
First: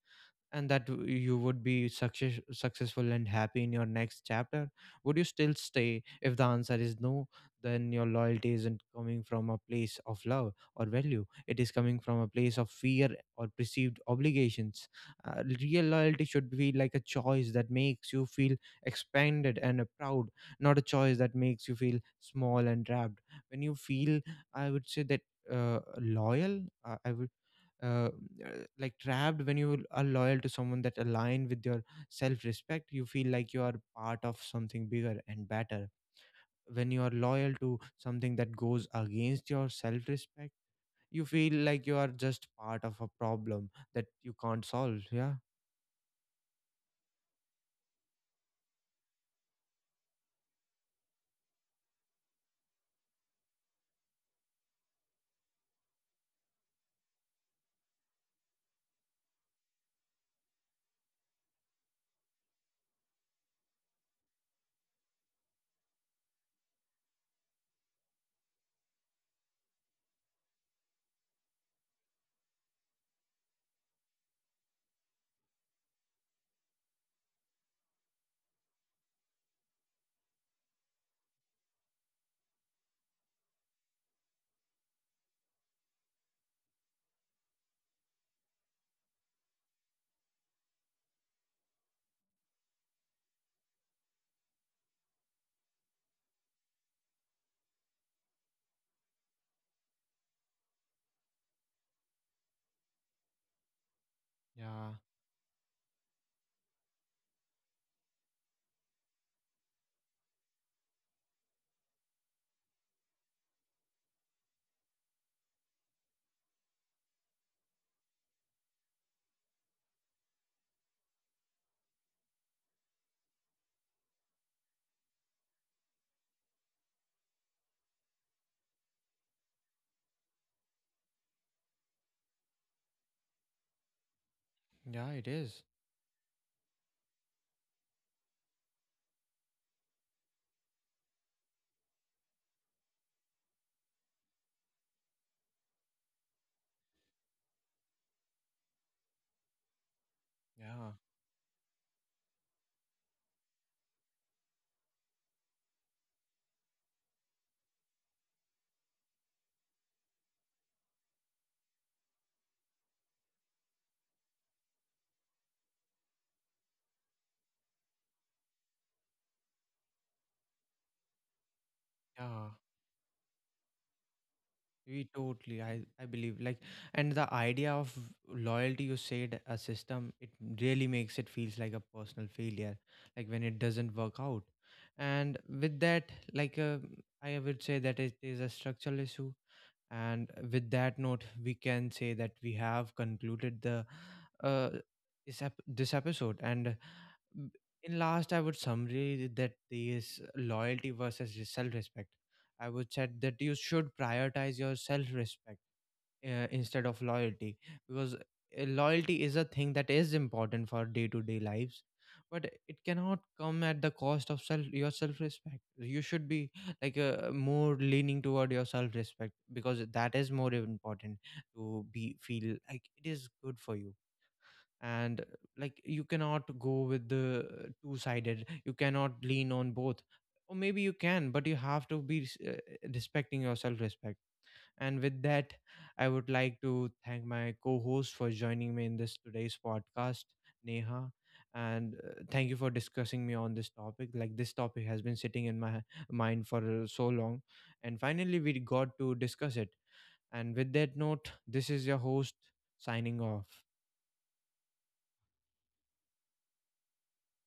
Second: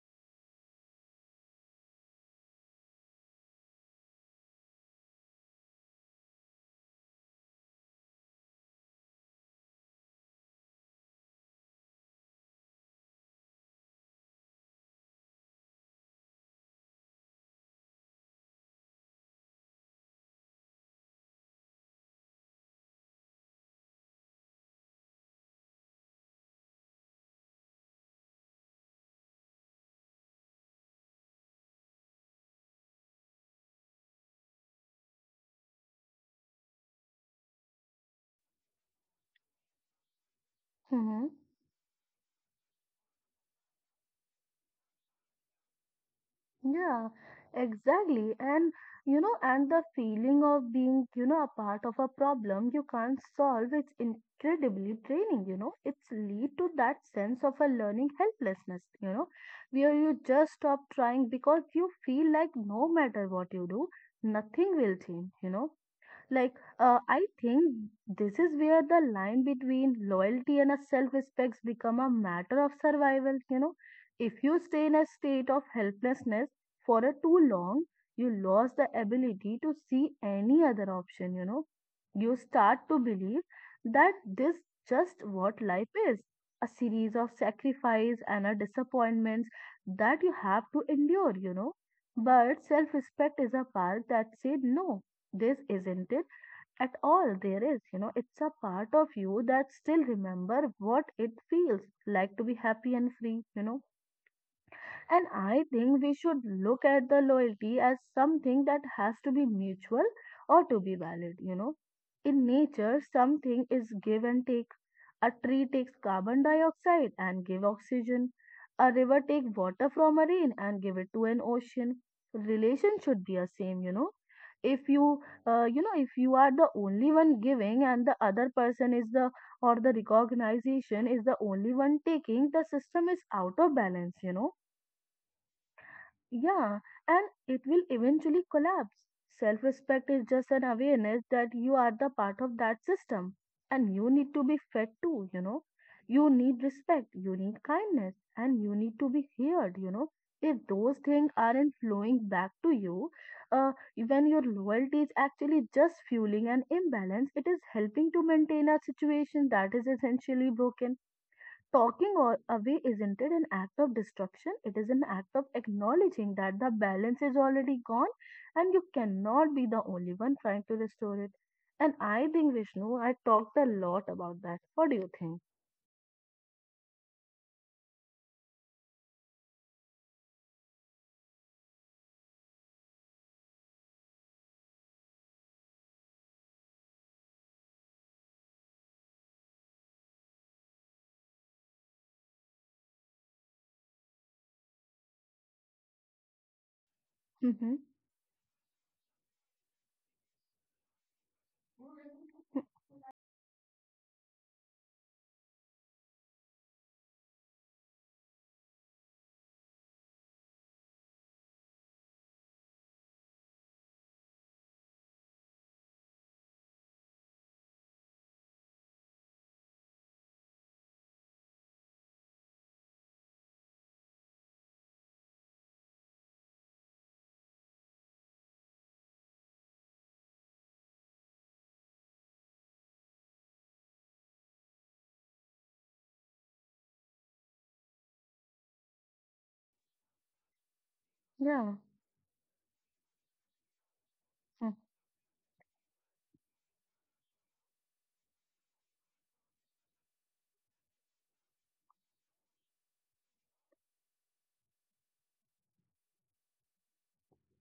Speaker 1: and that you would be success, successful and happy in your next chapter, would you still stay? If the answer is no, then your loyalty isn't coming from a place of love or value. It is coming from a place of fear or perceived obligations. Uh, real loyalty should be like a choice that makes you feel expanded and, proud, not a choice that makes you feel small and trapped. When you feel, I would say that loyal I would uh, uh, like trapped, when you are loyal to someone that align with your self respect, you feel like you are part of something bigger and better. When you are loyal to something that goes against your self respect,
Speaker 2: Mm-hmm.
Speaker 1: you feel like you are just part of a problem that you can't solve. Yeah.
Speaker 2: Yeah, exactly. And the feeling of being a part of a problem you can't solve, it's incredibly draining. It's lead to that sense of a learning helplessness, where you just stop trying because you feel like no matter what you do, nothing will change. Like, I think this is where the line between loyalty and self respect become a matter of survival. If you stay in a state of helplessness for a too long, you lose the ability to see any other option. You start to believe that this just what life is, a series of sacrifice and a disappointments that you have to endure. But self respect is a part that said no, this isn't it at all there is. It's a part of you that still remember what it feels like to be happy and free.
Speaker 1: Yeah,
Speaker 2: And I think we should look at the loyalty as something that has to be mutual or to be valid. In nature, something is give and take. A tree takes carbon dioxide and give oxygen. A river take water from a rain and give it to an ocean. Relation should be a same. If you, if you are the only one giving and the other person is the or the recognition is the only one taking, the system is out of balance.
Speaker 1: yeah, it is.
Speaker 2: Yeah, and it will eventually collapse. Self respect is just an awareness that you are the part of that system and you need to be fed too, you know. You need respect, you need kindness, and you need to be heard. If
Speaker 1: Yeah.
Speaker 2: those things aren't flowing back to you, uh, when your loyalty is actually just fueling an imbalance, it is helping to maintain a situation that is essentially broken. Talking away isn't it an act of destruction? It is an act of acknowledging that the balance is already gone and you cannot be the only one trying to restore it. And I
Speaker 1: Yeah,
Speaker 2: think, Vishnu, I talked a lot about that. What do
Speaker 1: we
Speaker 2: you think?
Speaker 1: totally, I believe, like, and the idea of loyalty, you said a system, it really makes it feels like a personal failure, like when it doesn't work out. And with that, like, I would say that it is a structural issue. And with that note, we can say that we have concluded the uh, this episode. And m-
Speaker 2: Mm-hmm.
Speaker 1: in last, I would summary that this loyalty versus self respect. I would said that you should prioritize your self respect instead of loyalty, because loyalty is a thing that is important for day to day lives, but it cannot come at the cost of self your self respect. You should be, like, more leaning toward your self respect, because that is more important to be feel like it is good for you. And, like, you cannot go with the two sided, you cannot lean on both, or maybe you can, but you have to be respecting your self respect. And with that, I would like to thank my co-host for joining me in this today's podcast, Neha.
Speaker 2: Yeah.
Speaker 1: And thank you for discussing me on this topic. Like, this topic has been sitting in my mind for so long, and finally we got to discuss it. And with that note, this is your host, signing off.